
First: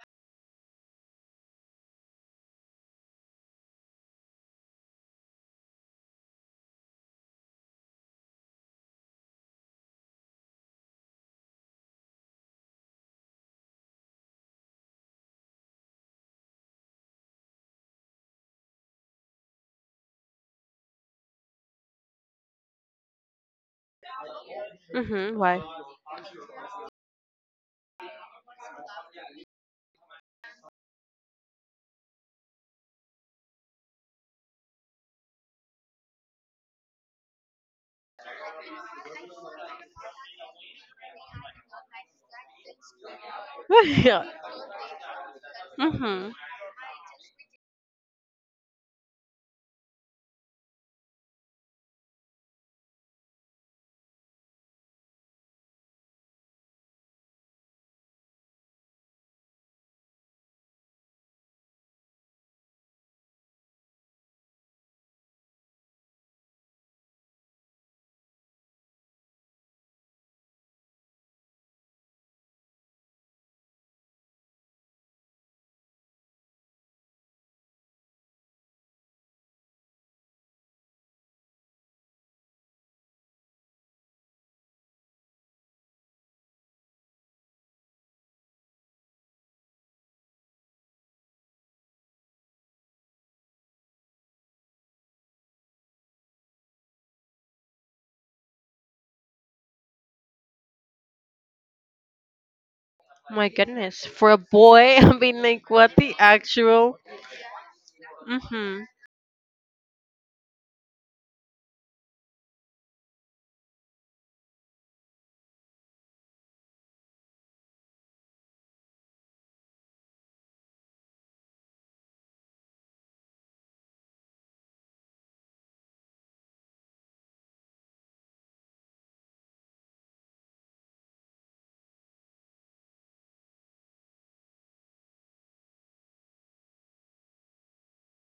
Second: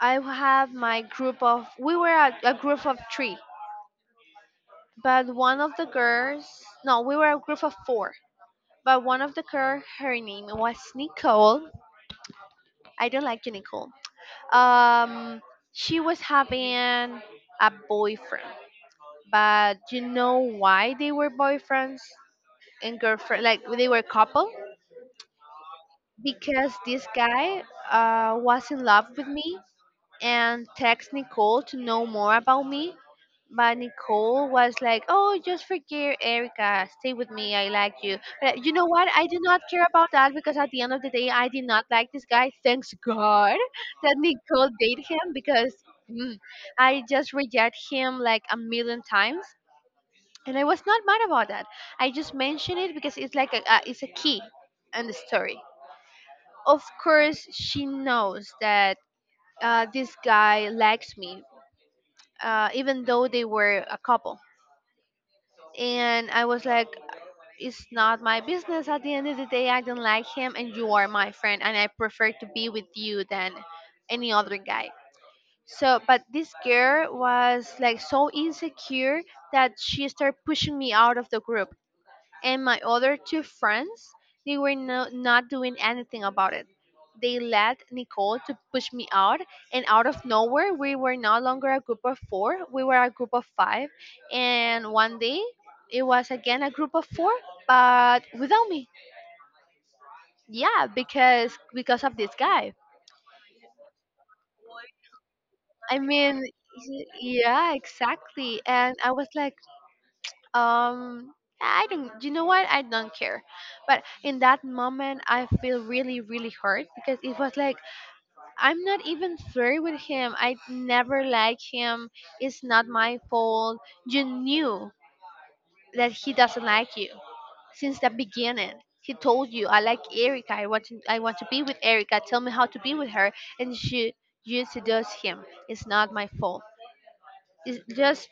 [SPEAKER 1] I have my group of. We were a group of three, but one of the girls, no, we were a group of four, but one of the girls, her name was Nicole. I don't like you, Nicole. um she was having a boyfriend. But you know why they were boyfriends and girlfriend, like, they were couple?
[SPEAKER 2] Mhm. Why?
[SPEAKER 1] Because this guy was in love with me and text Nicole to know more about me. But Nicole was like, "Oh, just forget Erica. Stay with me. I like you." But you know what? I did not care about that because at the end of the day, I did not like this guy. Thanks God that
[SPEAKER 2] Yeah.
[SPEAKER 1] Nicole dated him because
[SPEAKER 2] Mhm.
[SPEAKER 1] mm, I just reject him like a million times, and I was not mad about that. I just mention it because it's like a it's a key in the story. Of course, she knows that this guy likes me even though they were a couple. And I was like, it's not my business. At the end of the day, I don't like him, and you are my friend, and I prefer to be with you than any other guy. So, but this girl was like so insecure that she started pushing me out of the group, and my other two friends, they were no, not doing anything about it. They let Nicole to push me out, and out of nowhere, we were no longer a group of four. We were a group of five, and one day, it was again a group of four, but without me. Yeah, because of this guy.
[SPEAKER 2] My goodness. For a boy, I mean, like, what
[SPEAKER 1] I
[SPEAKER 2] the
[SPEAKER 1] mean,
[SPEAKER 2] actual?
[SPEAKER 1] yeah, exactly.
[SPEAKER 2] Mhm.
[SPEAKER 1] And I was like, um I don't... you know what? I don't care. But in that moment, I feel really really hurt because it was like, I'm not even flirting with him, I never like him, it's not my fault. You knew that he doesn't like you since the beginning. He told you, I like Erica, I want to be with Erica, tell me how to be with her. And she... you seduce him. It's not my fault. It's just...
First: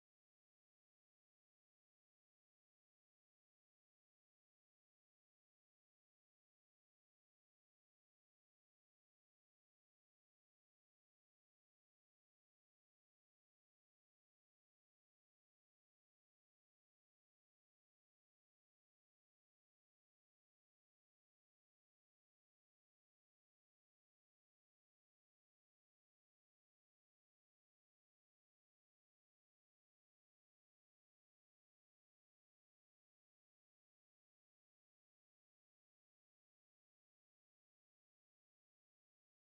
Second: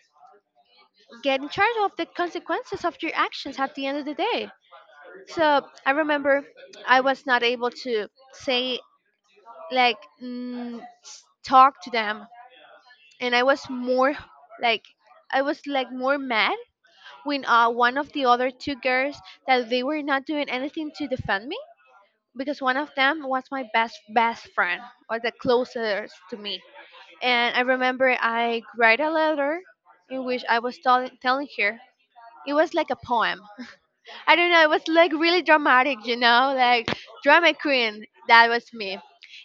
[SPEAKER 1] get in charge of the consequences of your actions at the end of the day. So I remember I was not able to say like talk to them, and I was more like, I was like more mad when one of the other two girls that they were not doing anything to defend me, because one of them was my best friend, or the closest to me, and I remember I write a letter in which I was telling her, it was like a poem, I don't know, it was like really dramatic, like drama queen. That was me.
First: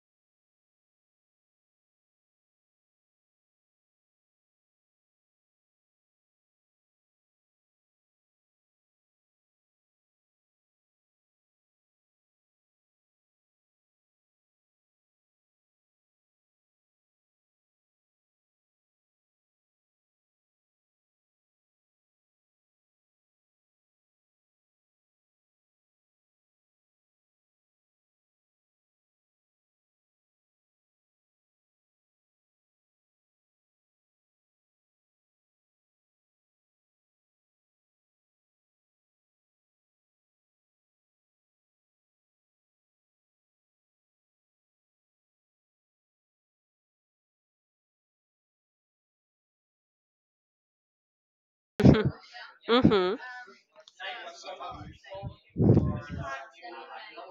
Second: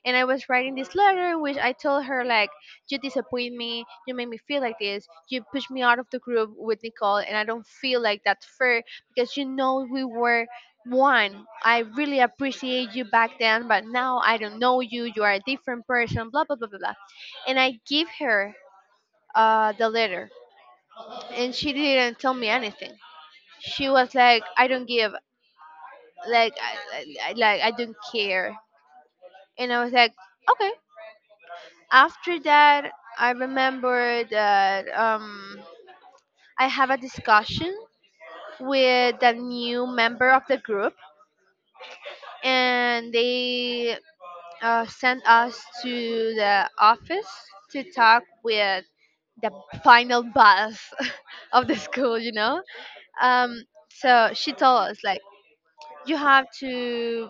[SPEAKER 1] And I was writing this letter in which I told her like, you disappoint me, you make me feel like this, you push me out of the group with Nicole, and I don't feel like that's fair because you know we were one. I really appreciate you back then, but now I don't know you. You are a different person. Blah blah blah blah blah. And I give her the letter, and she didn't tell me anything. She was like, I don't give like, like, I don't care. And I was like, okay. After that, I remember that I have a discussion with the new member of the group, and they sent us to the office to talk with the final boss of the
[SPEAKER 2] Mhm.
[SPEAKER 1] school. You know,
[SPEAKER 2] Mhm.
[SPEAKER 1] um, so she told us like, you have to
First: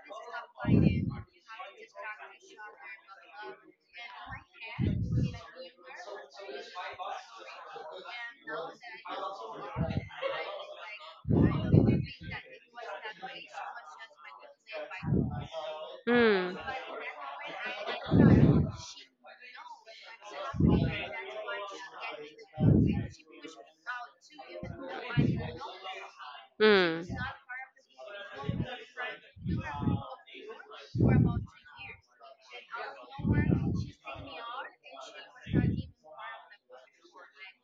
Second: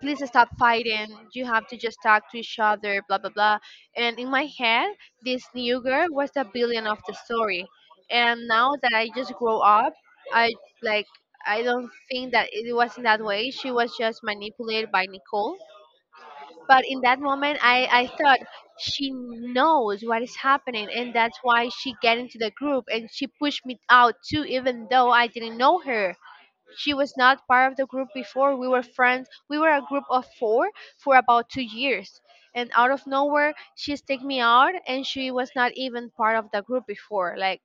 [SPEAKER 1] please stop fighting. You have to just talk to each other, blah, blah, blah. And in my head, this new girl was the villain of the story. And now that I just grow up, I like, I don't think that it was in that way. She was just manipulated by Nicole.
[SPEAKER 2] Mm.
[SPEAKER 1] But in that moment, I thought she knows what is happening. And that's why she get into the group and she pushed me out too, even though I didn't know her. She
[SPEAKER 2] Mm.
[SPEAKER 1] was not part of the group before. We were friends. We were a group of four for about 2 years. And out of nowhere, she stick me out, and she was not even part of the group before. Like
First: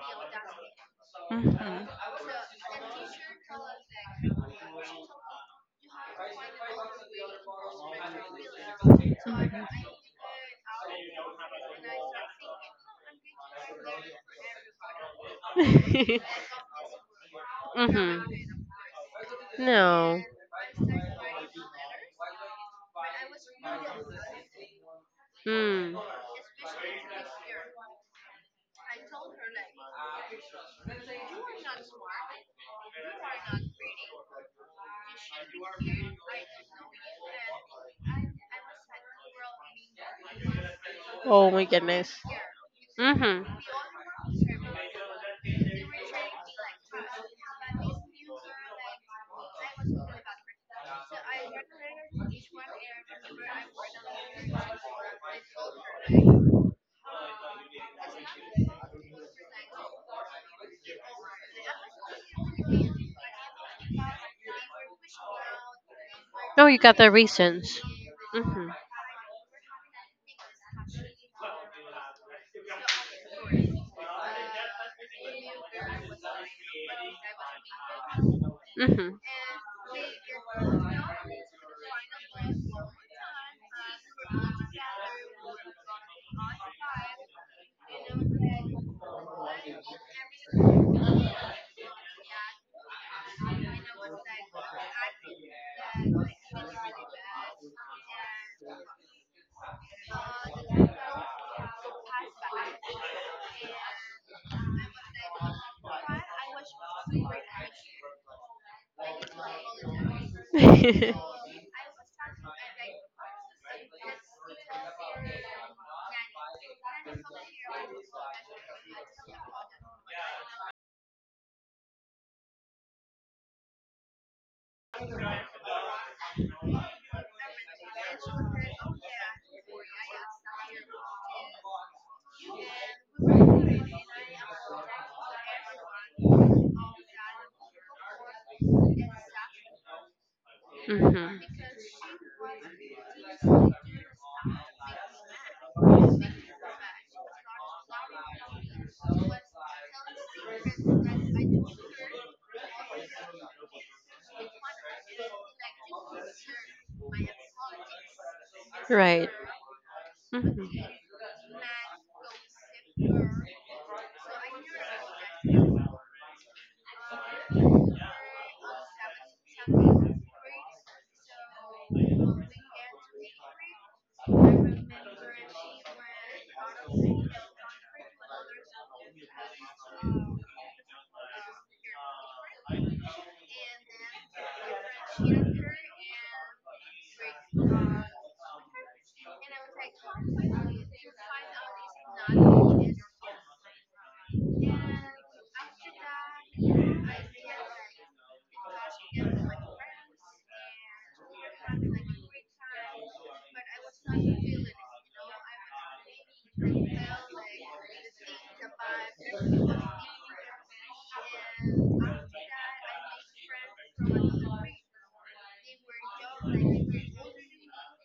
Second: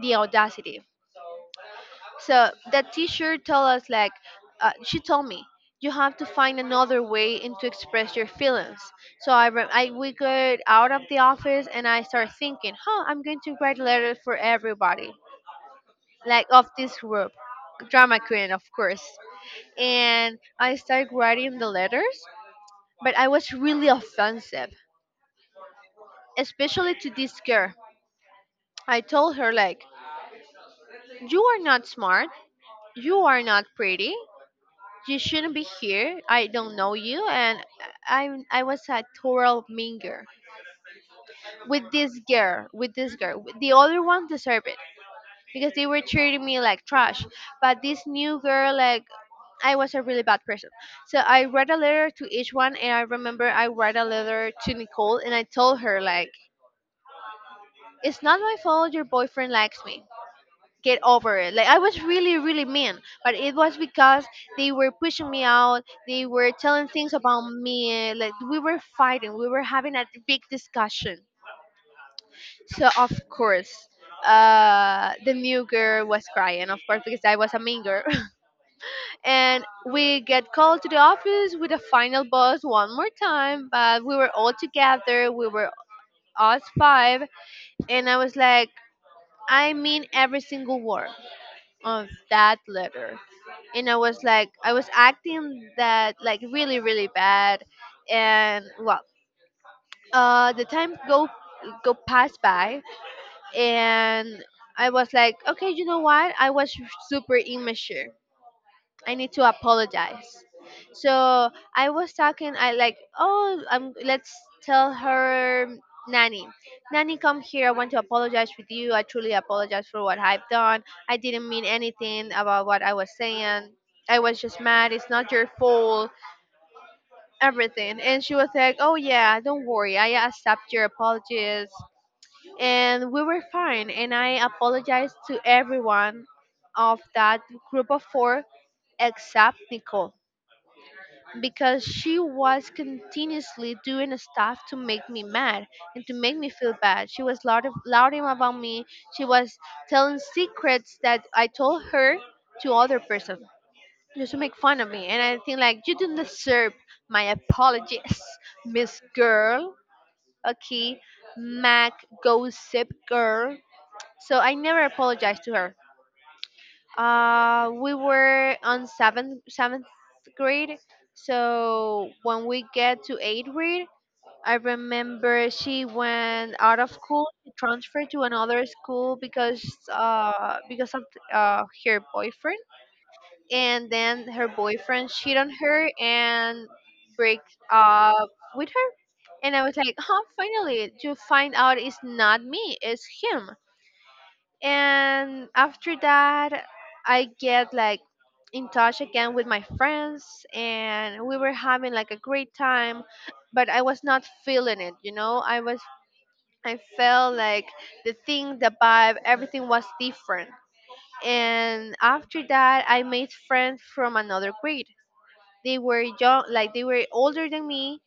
[SPEAKER 1] the audacity.
[SPEAKER 2] Mhm.
[SPEAKER 1] So that teacher told us, she told me, you have to find another way and to express your feelings. So I we got out of the office, and I started thinking, huh, I'm going to write letters for everybody,
[SPEAKER 2] Mhm.
[SPEAKER 1] like of this group, drama
[SPEAKER 2] Mhm.
[SPEAKER 1] queen, of course.
[SPEAKER 2] No.
[SPEAKER 1] And I started writing the letters, but I was really offensive,
[SPEAKER 2] Mm.
[SPEAKER 1] especially to this girl. I told her like, "You are not smart. You are not pretty. You shouldn't be here. I don't know you." And I was a total mean girl
[SPEAKER 2] Oh my
[SPEAKER 1] with
[SPEAKER 2] goodness.
[SPEAKER 1] this girl. With this girl,
[SPEAKER 2] Mhm.
[SPEAKER 1] the other one deserved it, because they were treating me like trash. But this new girl, like, I was a really bad person. So I wrote a letter to each one, and I remember I wrote a letter to Nicole, and I told her like, "It's not my fault. Your boyfriend likes me. Get over it." Like I was really, really mean, but it was because they were pushing me out. They were
[SPEAKER 2] No, you
[SPEAKER 1] telling
[SPEAKER 2] got the
[SPEAKER 1] things about
[SPEAKER 2] reasons.
[SPEAKER 1] me. Like we
[SPEAKER 2] Mhm.
[SPEAKER 1] were fighting. We were having a big discussion. So of course, the new girl was crying, of course, because I was a mean girl.
[SPEAKER 2] Mhm.
[SPEAKER 1] And we get called to the office with a final boss one more time, but we were all together. We were us five, and I was like, I mean every single word of that letter. And I was like, I was acting that like really, really bad. And the time go pass by. And I was like, okay, you know what, I was super immature. I need to apologize. So I was talking, I like, let's tell her, Nanny, Nanny, come here. I want to apologize with you. I truly apologize for what I've done. I didn't mean anything about what I was saying. I was just mad. It's not your fault. Everything. And she was like, oh, yeah, don't worry. I accept your apologies. And we were fine. And I apologized to everyone of that group of four except Nicole,
[SPEAKER 2] Mhm.
[SPEAKER 1] because she was continuously doing stuff to make me mad and to make me feel bad. She was loud, louding about me. She was telling secrets that I told her to other person just to make fun of me. And I think like you didn't deserve my apologies, Miss
[SPEAKER 2] Right.
[SPEAKER 1] Girl.
[SPEAKER 2] Mhm.
[SPEAKER 1] Okay, Mac Gossip Girl. So I never apologized to her. We were on seventh grade, so when we get to eighth grade, I remember she went out of school, she transferred to another school because of her boyfriend, and then her boyfriend cheated on her and break up with her. And I was like, huh, finally, you find out it's not me, it's him. And after that, I get like in touch again with my friends, and we were having like a great time, but I was not feeling it. I was, I felt like the thing, the vibe, everything was different. And after that I made friends from another grade. They were young, like they were older than me,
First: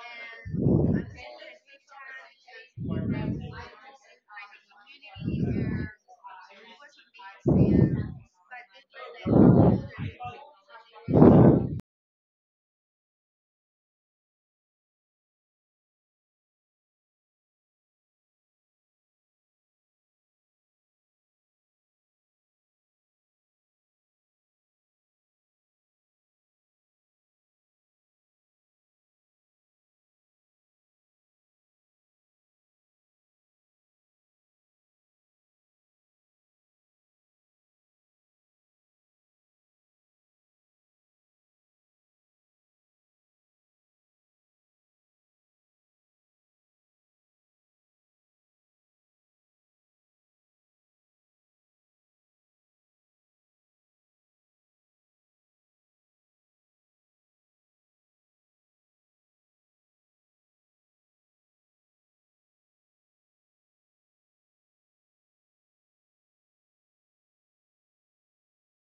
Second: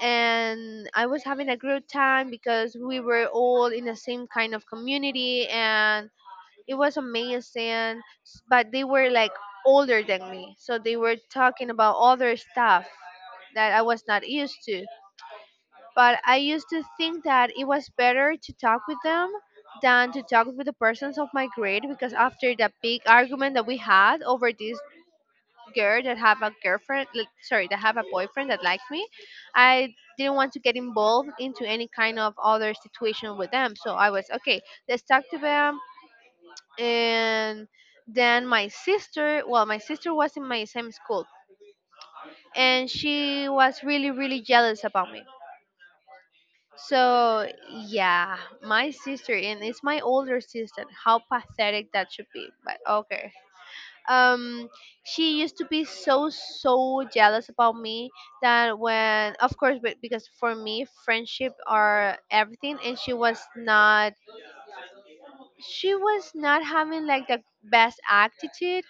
[SPEAKER 1] and I was having a great time because we were all in the same kind of community, and it was amazing. But they were like older than me, so they were talking about other stuff that I was not used to. But I used to think that it was better to talk with them than to talk with the persons of my grade, because after that big argument that we had over this girl that have a girlfriend, like, sorry, that have a boyfriend that liked me, I didn't want to get involved into any kind of other situation with them. So I was okay, let's talk to them. And then my sister, well, my sister was in my same school, and she was really, really jealous about me. So yeah, my sister, and it's my older sister, how pathetic that should be, but okay. um she used to be so, so jealous about me that when, of course, but because for me friendship are everything, and she was not having like the best attitude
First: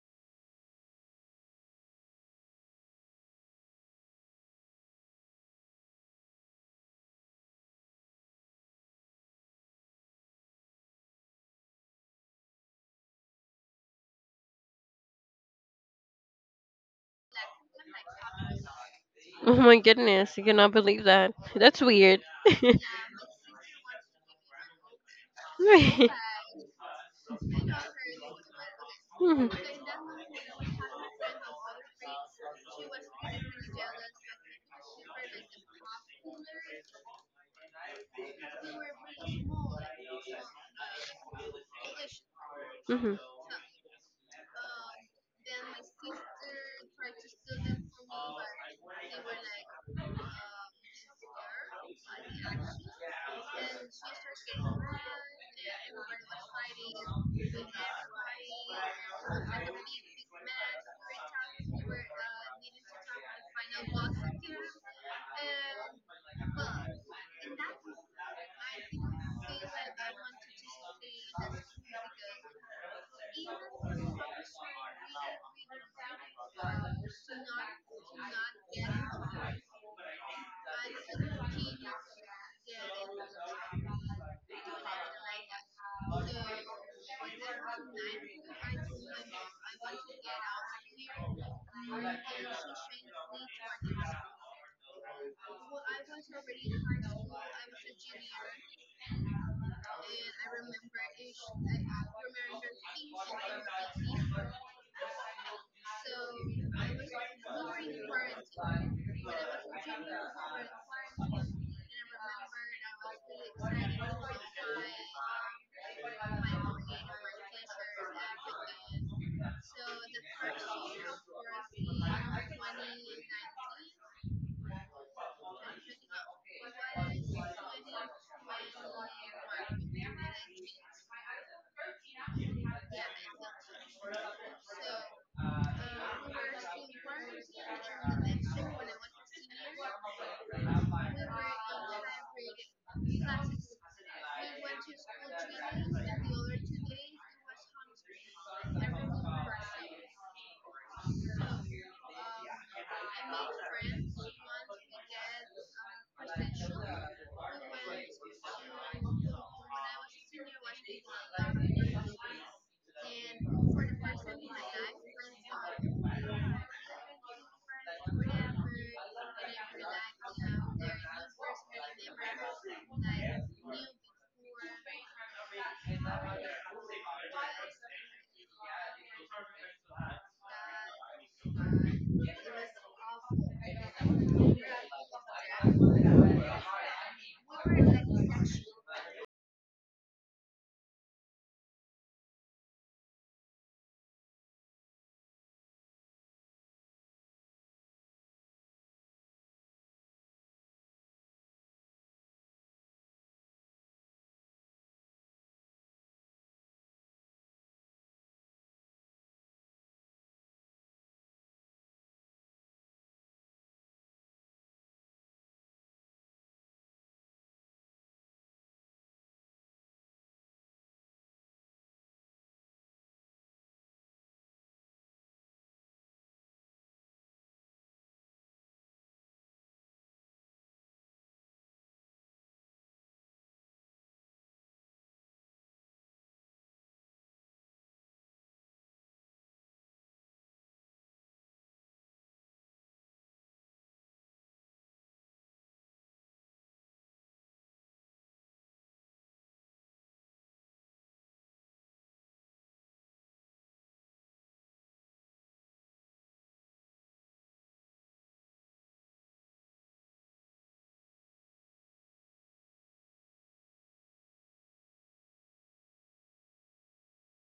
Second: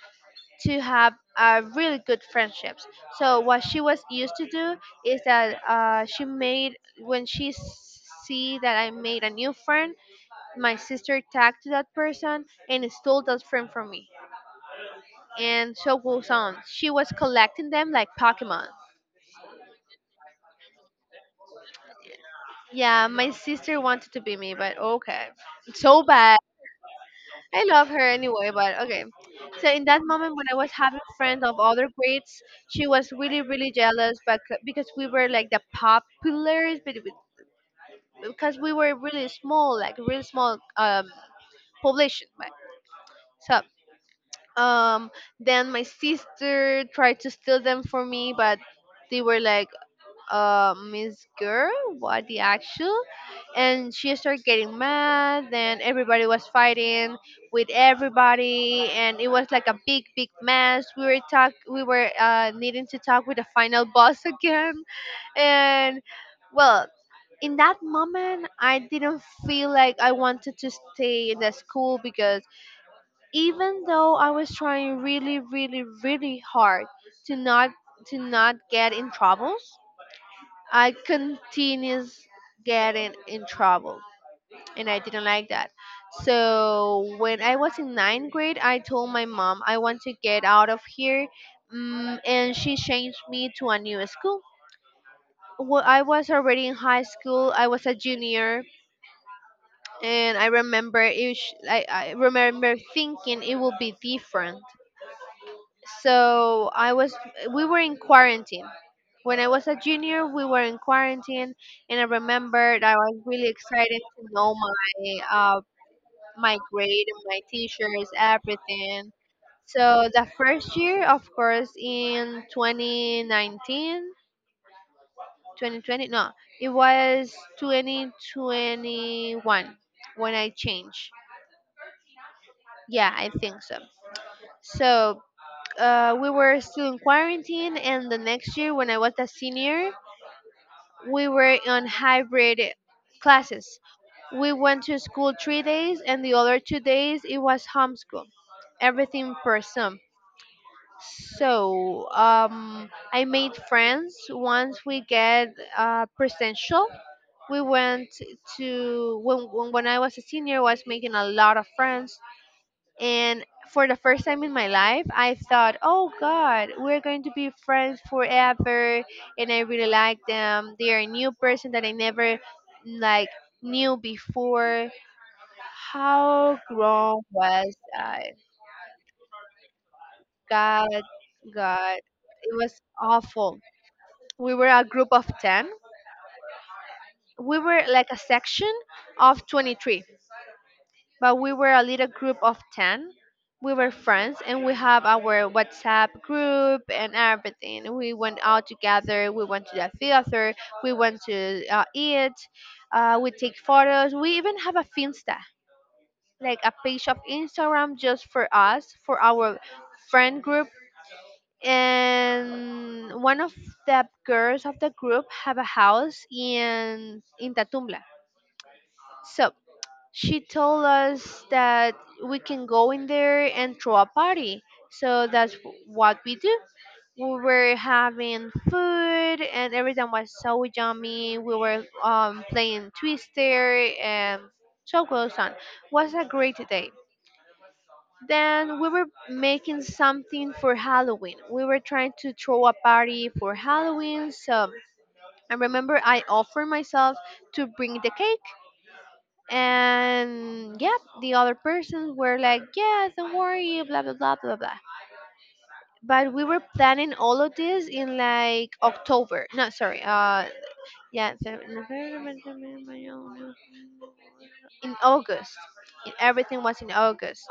[SPEAKER 1] to have really good friendships. So what she was used to do is that she made, when she see that I made a new friend, my sister tagged to that person and stole that friend from me, and so goes on. She was collecting them like Pokemon.
[SPEAKER 2] Oh my goodness, I cannot believe that. That's weird.
[SPEAKER 1] Yeah, my sister wanted to be me, but okay, so
[SPEAKER 2] Right.
[SPEAKER 1] bad. I love her anyway, but okay.
[SPEAKER 2] Mhm.
[SPEAKER 1] So in that moment when I was having friends of other grades, she was really, really jealous, but because we were like the populars, but because we were really small, like really small population. But
[SPEAKER 2] Mhm.
[SPEAKER 1] so um then my sister tried to steal them for me, but they were like, Miss Girl, what the actual? And she started getting mad. Then everybody was fighting with everybody, and it was like a big, big mess. We were needing to talk with the final boss again, and well, in that moment, I didn't feel like I wanted to stay in the school because even though I was trying really, really, really hard to not get in troubles, I continues getting in trouble, and I didn't like that. So when I was in ninth grade, I told my mom I want to get out of here, and she changed me to a new school. Well, I was already in high school. I was a junior, and I remember it. I remember thinking it would be different. So I was, we were in quarantine. When I was a junior, we were in quarantine, and I remembered I was really excited to know my my grade and my teachers, everything. So the first year, of course, in 2019, 2020, no, it was 2021 when I changed. Yeah, I think so. So we were still in quarantine, and the next year, when I was a senior, we were on hybrid classes. We went to school 3 days, and the other 2 days it was homeschool, everything per Zoom. So I made friends. Once we get presential, we went to, when I was a senior, I was making a lot of friends, and for the first time in my life, I thought, oh God, we're going to be friends forever. And I really like them. They are a new person that I never like knew before. How wrong was I? God, God, it was awful. We were a group of 10. We were like a section of 23, but we were a little group of 10. We were friends and we have our WhatsApp group and everything. We went out together, we went to the theater, we went to eat, we take photos. We even have a Finsta, like a page of Instagram just for us, for our friend group. And one of the girls of the group have a house in Tatumbla. So she told us that we can go in there and throw a party. So that's what we do. We were having food and everything was so yummy. We were playing Twister, and so goes on. Was a great day. Then we were making something for Halloween. We were trying to throw a party for Halloween. So I remember I offered myself to bring the cake, and yeah, the other persons were like, yeah, don't worry, blah blah blah blah blah. But we were planning all of this in like October, no, sorry, yeah so- in August. And everything was in August,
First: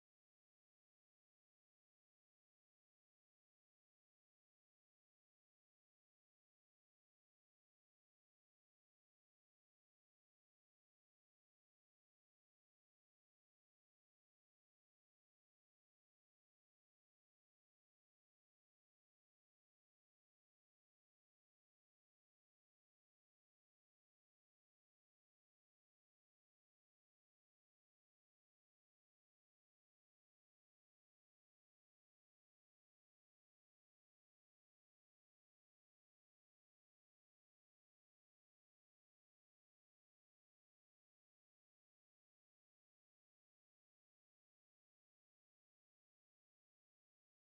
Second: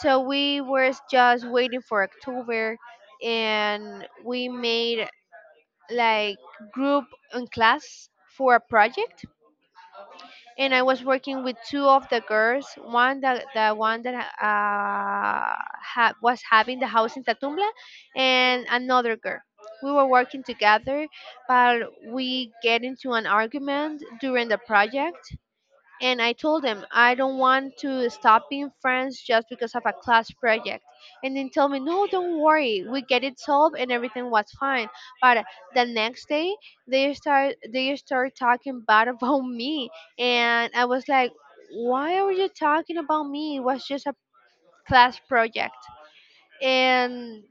[SPEAKER 1] so we were just waiting for October. And we made like group in class for a project, and I was working with two of the girls. One that the one that ha- Was having the house in Tatumbla, and another girl. We were working together, but we get into an argument during the project, and I told them I don't want to stop being friends just because of a class project. And they tell me, no, don't worry, we get it solved and everything was fine. But the next day, they start talking bad about me, and I was like, why are you talking about me? It was just a class project. And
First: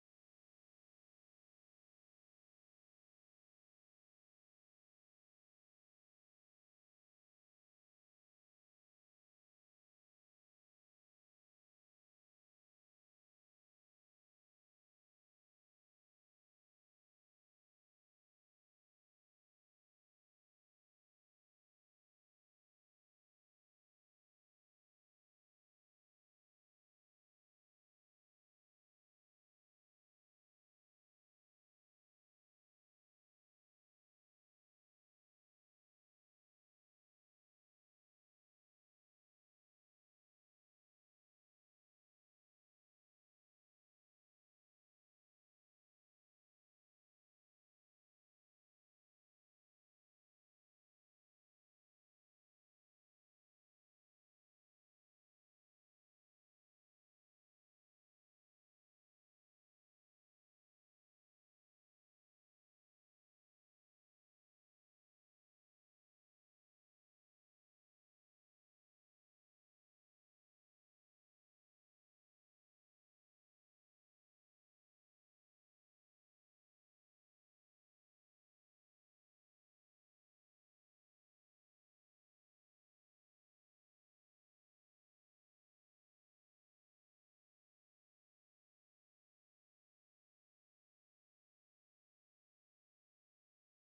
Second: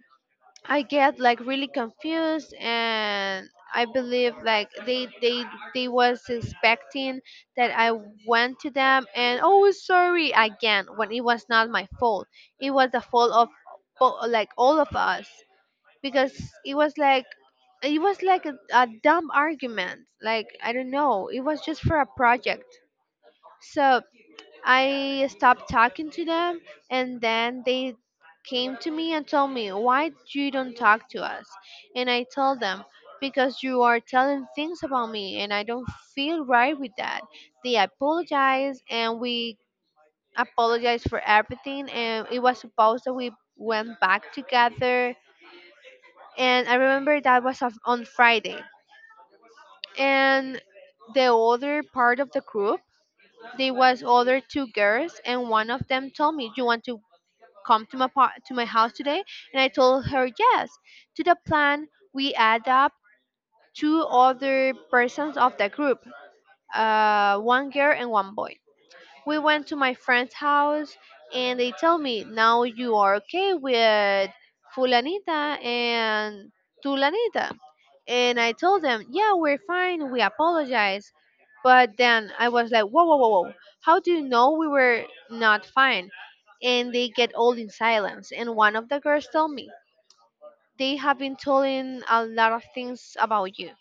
[SPEAKER 1] I get like really confused, and I believe like they was expecting that I went to them and oh sorry again when it was not my fault. It was the fault of like all of us because it was like it was like a dumb argument. Like, I don't know. It was just for a project. So I stopped talking to them, and then they came to me and told me, "Why you don't talk to us?" And I told them, "Because you are telling things about me, and I don't feel right with that." They apologized, and we apologized for everything, and it was supposed that we went back together. And I remember that was on Friday. And the other part of the group, there was other two girls, and one of them told me, "You want to come to my to my house today?" And I told her yes. To the plan, we add up two other persons of the group, one girl and one boy. We went to my friend's house, and they tell me, "Now you are okay with Fulanita and Tulanita?" And I told them, "Yeah, we're fine, we apologize." But then I was like, "Whoa, whoa, whoa, whoa, how do you know we were not fine?" And they get all in silence, and one of the girls told me, "They have been telling a lot of things about you."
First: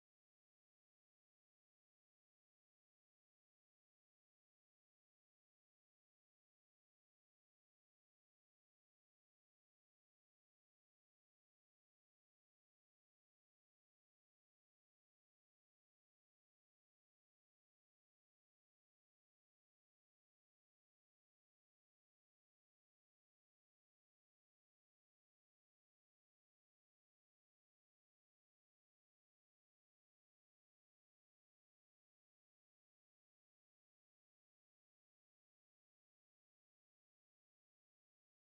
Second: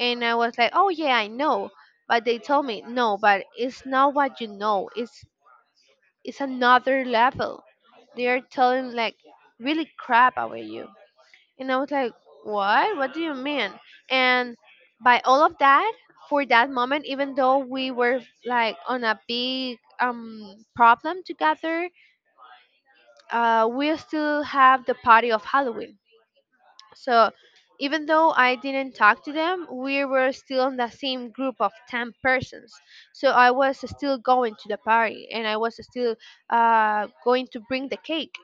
[SPEAKER 1] And I was like, "Oh yeah, I know." But they told me, "No, but it's not what you know, it's another level. They are telling like really crap about you." And I was like, "What? What do you mean?" And by all of that, for that moment, even though we were like on a big problem together, we still have the party of Halloween. So even though I didn't talk to them, we were still in the same group of 10 persons. So I was still going to the party, and I was still going to bring the cake.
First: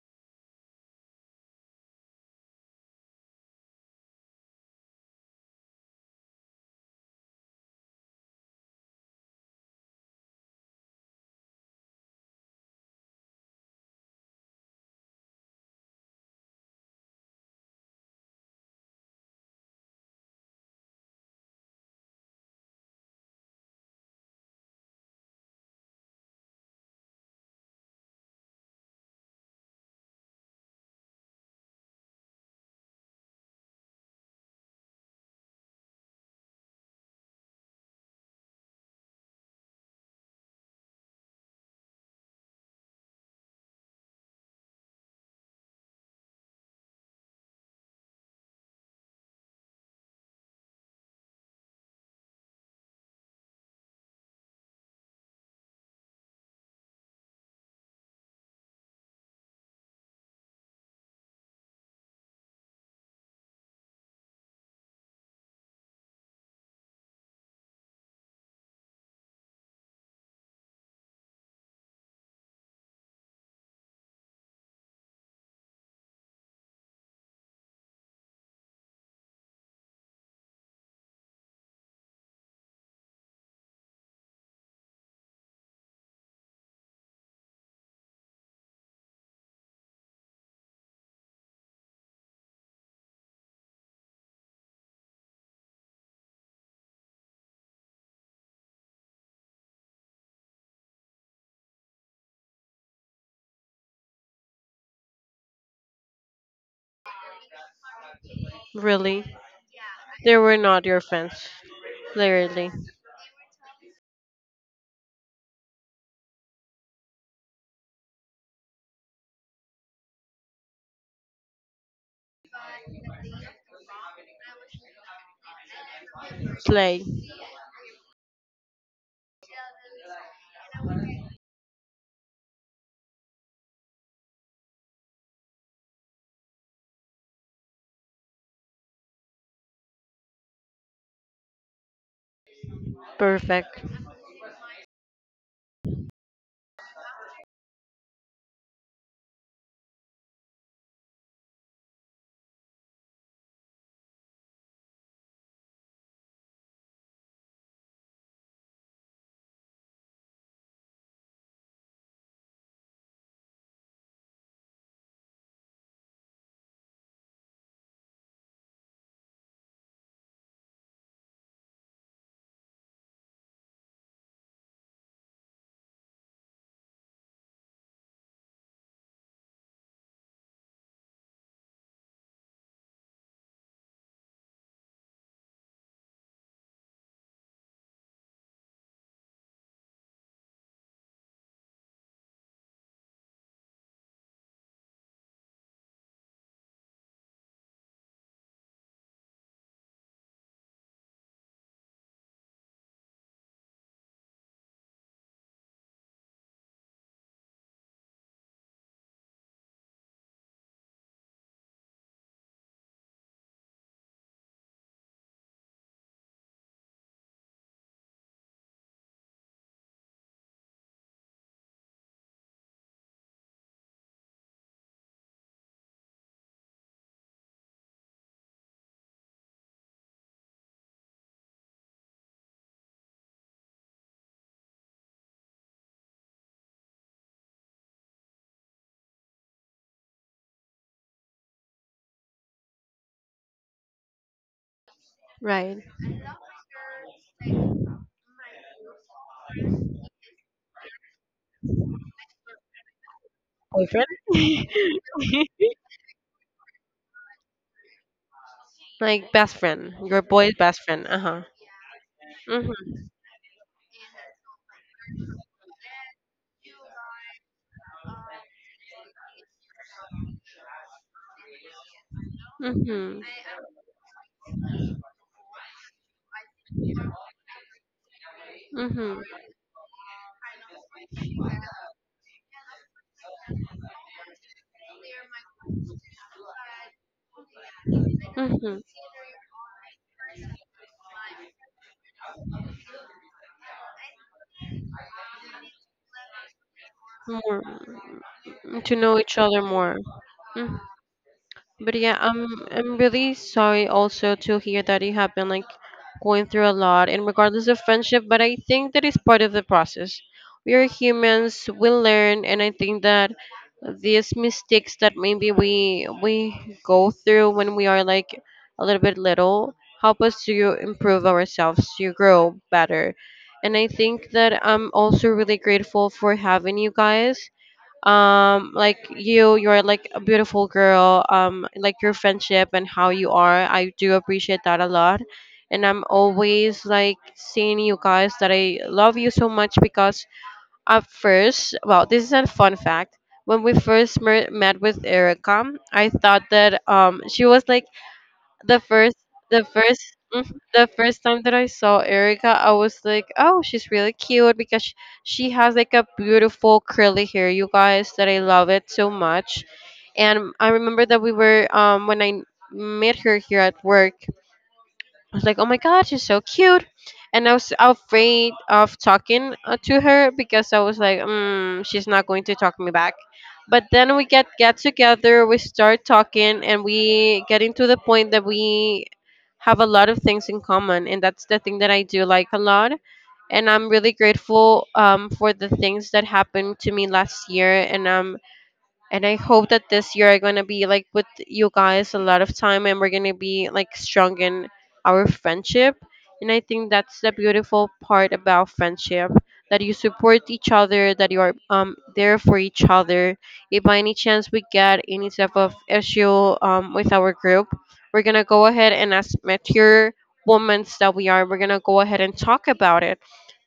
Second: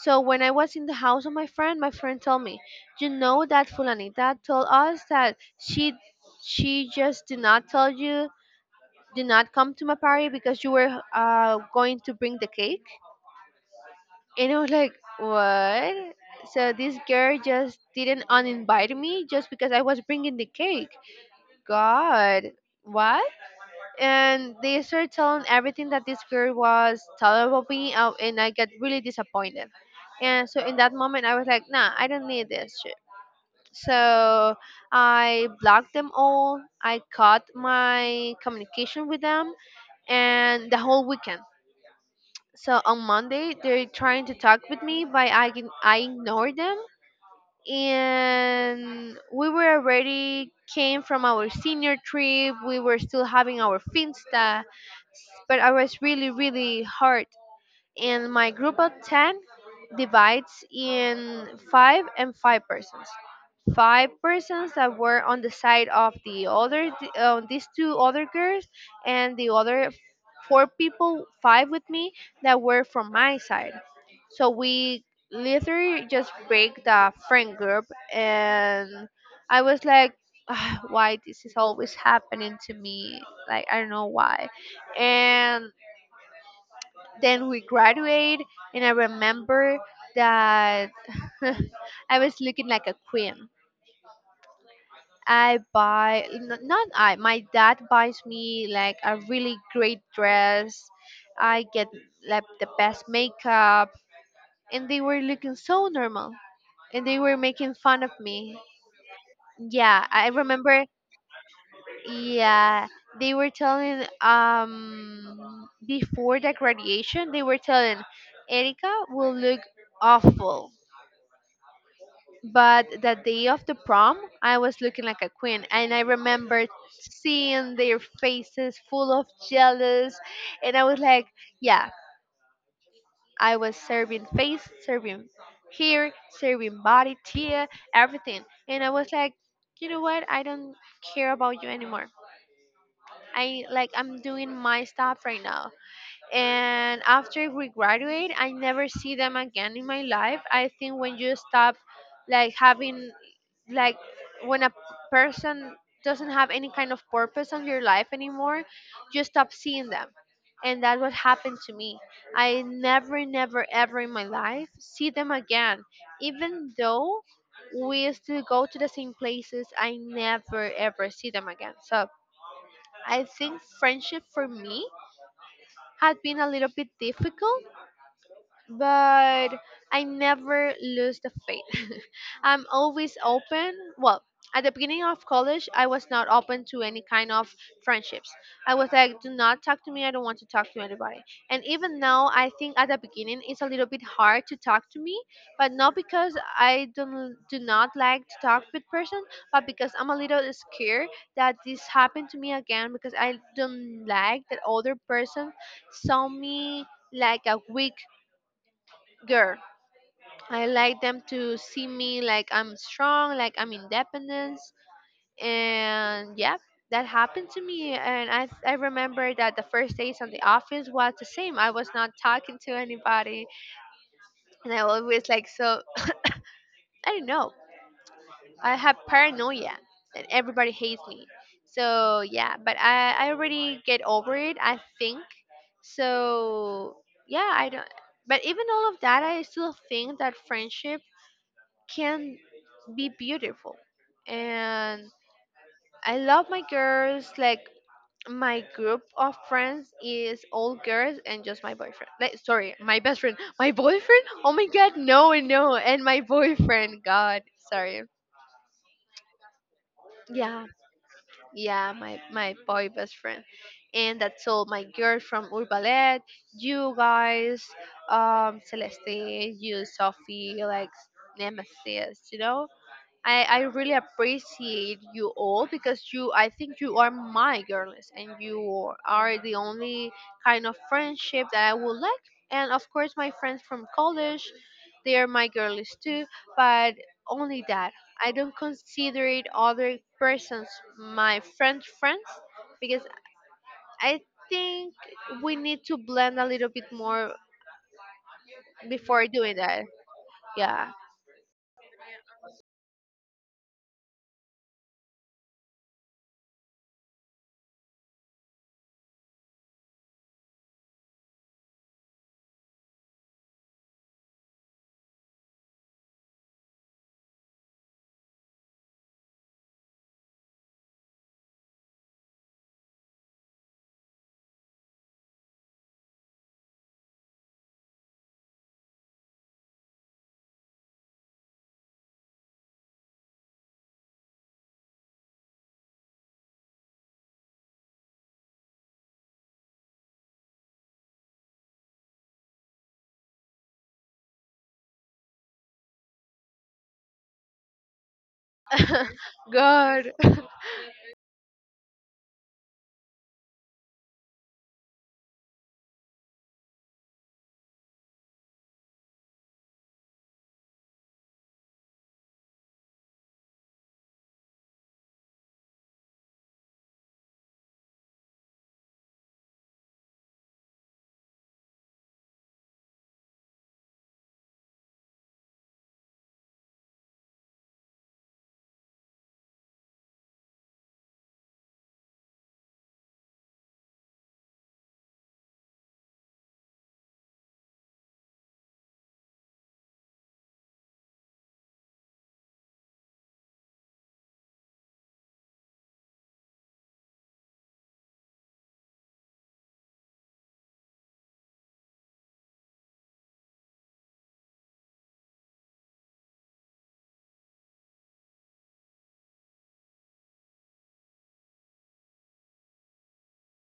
[SPEAKER 1] So when I was in the house of my friend told me, "You know that Fulanita told us that she just did not tell you, did not come to my party because you were going to bring the cake?" And I was like, "What? So this girl just didn't uninvite me just because I was bringing the cake? God, what?" And they started telling everything that this girl was telling about me, and I got really disappointed. And so in that moment, I was like, "Nah, I don't need this shit." So I blocked them all. I cut my communication with them, and the whole weekend. So on Monday, they're trying to talk with me, but I ignore them. And we were already came from our senior trip. We were still having our finsta, but I was really really hurt, and my group of 10 divides in five and five persons, five persons that were on the side of the other, these two other girls, and the other four people, five with me, that were from my side. So we literally just break the friend group. And I was like, "Ah, why this is always happening to me? Like, I don't know why." And then we graduate, and I remember that I was looking like a queen. Not I, my dad buys me like a really great dress. I get like the best makeup, and they were looking so normal, and they were making fun of me.
[SPEAKER 2] Really?
[SPEAKER 1] Yeah, I
[SPEAKER 2] They were
[SPEAKER 1] remember.
[SPEAKER 2] not your friends. Literally.
[SPEAKER 1] Yeah, they were telling before the graduation, they were telling, "Erica will look awful." But the day of the prom, I was looking like a queen, and I remember
[SPEAKER 2] Slay.
[SPEAKER 1] seeing their faces full of jealous. And I was like, yeah, I was serving face, serving here, serving body tear, everything. And I was like, "You know what? I don't care about you anymore. I,
[SPEAKER 2] Perfect.
[SPEAKER 1] like, I'm doing my stuff right now." And after we graduate, I never see them again in my life. I think when you stop like having, like, when a person doesn't have any kind of purpose on your life anymore, you stop seeing them. And that's what happened to me. I never, never ever in my life see them again. Even though we still go to the same places, I never ever see them again. So I think friendship for me had been a little bit difficult, but I never lose the faith. I'm always open. Well, at the beginning of college, I was not open to any kind of friendships. I was like, "Do not talk to me. I don't want to talk to anybody." And even now, I think at the beginning, it's a little bit hard to talk to me, but not because I don't, do not like to talk with person, but because I'm a little scared that this happened to me again, because I don't like that other person saw me like a weak girl. I like them to see me like I'm strong, like I'm independent, and yeah, that happened to me. And I remember that the first days on the office was the same. I was not talking to anybody, and I always like, so I don't know. I have paranoia, and everybody hates me. So yeah, but I already get over it, I think so. Yeah, I don't. But even all of that, I still think that friendship can be beautiful. And
[SPEAKER 2] Right.
[SPEAKER 1] I love my girls. Like, my group of friends is all girls and just my boyfriend. Like, sorry, my best friend. My
[SPEAKER 2] Boyfriend?
[SPEAKER 1] boyfriend? Oh my god, no, no. And my boyfriend, god, sorry.
[SPEAKER 2] Like best friend. Your boy's
[SPEAKER 1] Yeah.
[SPEAKER 2] best friend. Uh huh.
[SPEAKER 1] Yeah, my boy
[SPEAKER 2] Mhm.
[SPEAKER 1] best friend. And that's all my girls from Urbalet, you guys, um, Celeste, you, Sophie, like, Nemesis, you know?
[SPEAKER 2] Mhm.
[SPEAKER 1] I really appreciate you all, because you, I think you are my girlies, and you
[SPEAKER 2] Mhm.
[SPEAKER 1] are the only kind of friendship that I would like. And of course, my friends from college, they are my girlies too, but only that. I don't
[SPEAKER 2] Mhm.
[SPEAKER 1] consider it other persons my friend friends, because I think we need to blend a little bit more
[SPEAKER 2] More to know
[SPEAKER 1] before
[SPEAKER 2] each
[SPEAKER 1] doing
[SPEAKER 2] other
[SPEAKER 1] that.
[SPEAKER 2] more. Hmm.
[SPEAKER 1] Yeah.
[SPEAKER 2] But yeah, I'm really sorry also to hear that you have been like going through a lot and regardless of friendship, but I think that is part of the process. We are humans, we learn, and I think that these mistakes that maybe we go through when we are like a little bit little help us to improve ourselves, to grow better. And I think that I'm also really grateful for having you guys, like you, you're like a beautiful girl, like your friendship and how you are, I do appreciate that a lot. And I'm always like saying you guys that I love you so much, because at first, well, this is a fun fact, when we first met with Erica, I thought that she was like the first, the first,
[SPEAKER 1] God.
[SPEAKER 2] mhm, the first time that I saw Erica, I was like, "Oh, she's really cute because she has like a beautiful curly hair, you guys, that I love it so much." And I remember that we were when I met her here at work, I was like, "Oh my god, she's so cute," and I was afraid of talking to her because I was like, mm, "She's not going to talk me back." But then we get together, we start talking, and we getting to the point that we have a lot of things in common, and that's the thing that I do like a lot. And I'm really grateful for the things that happened to me last year, and I'm, and I hope that this year I'm gonna be like with you guys a lot of time, and we're gonna be like strong in our friendship. And I think that's the beautiful part about friendship, that you support each other, that you are there for each other. If by any chance we get any type of issue with our group, we're gonna go ahead and as mature women that we are, we're gonna go ahead and talk about it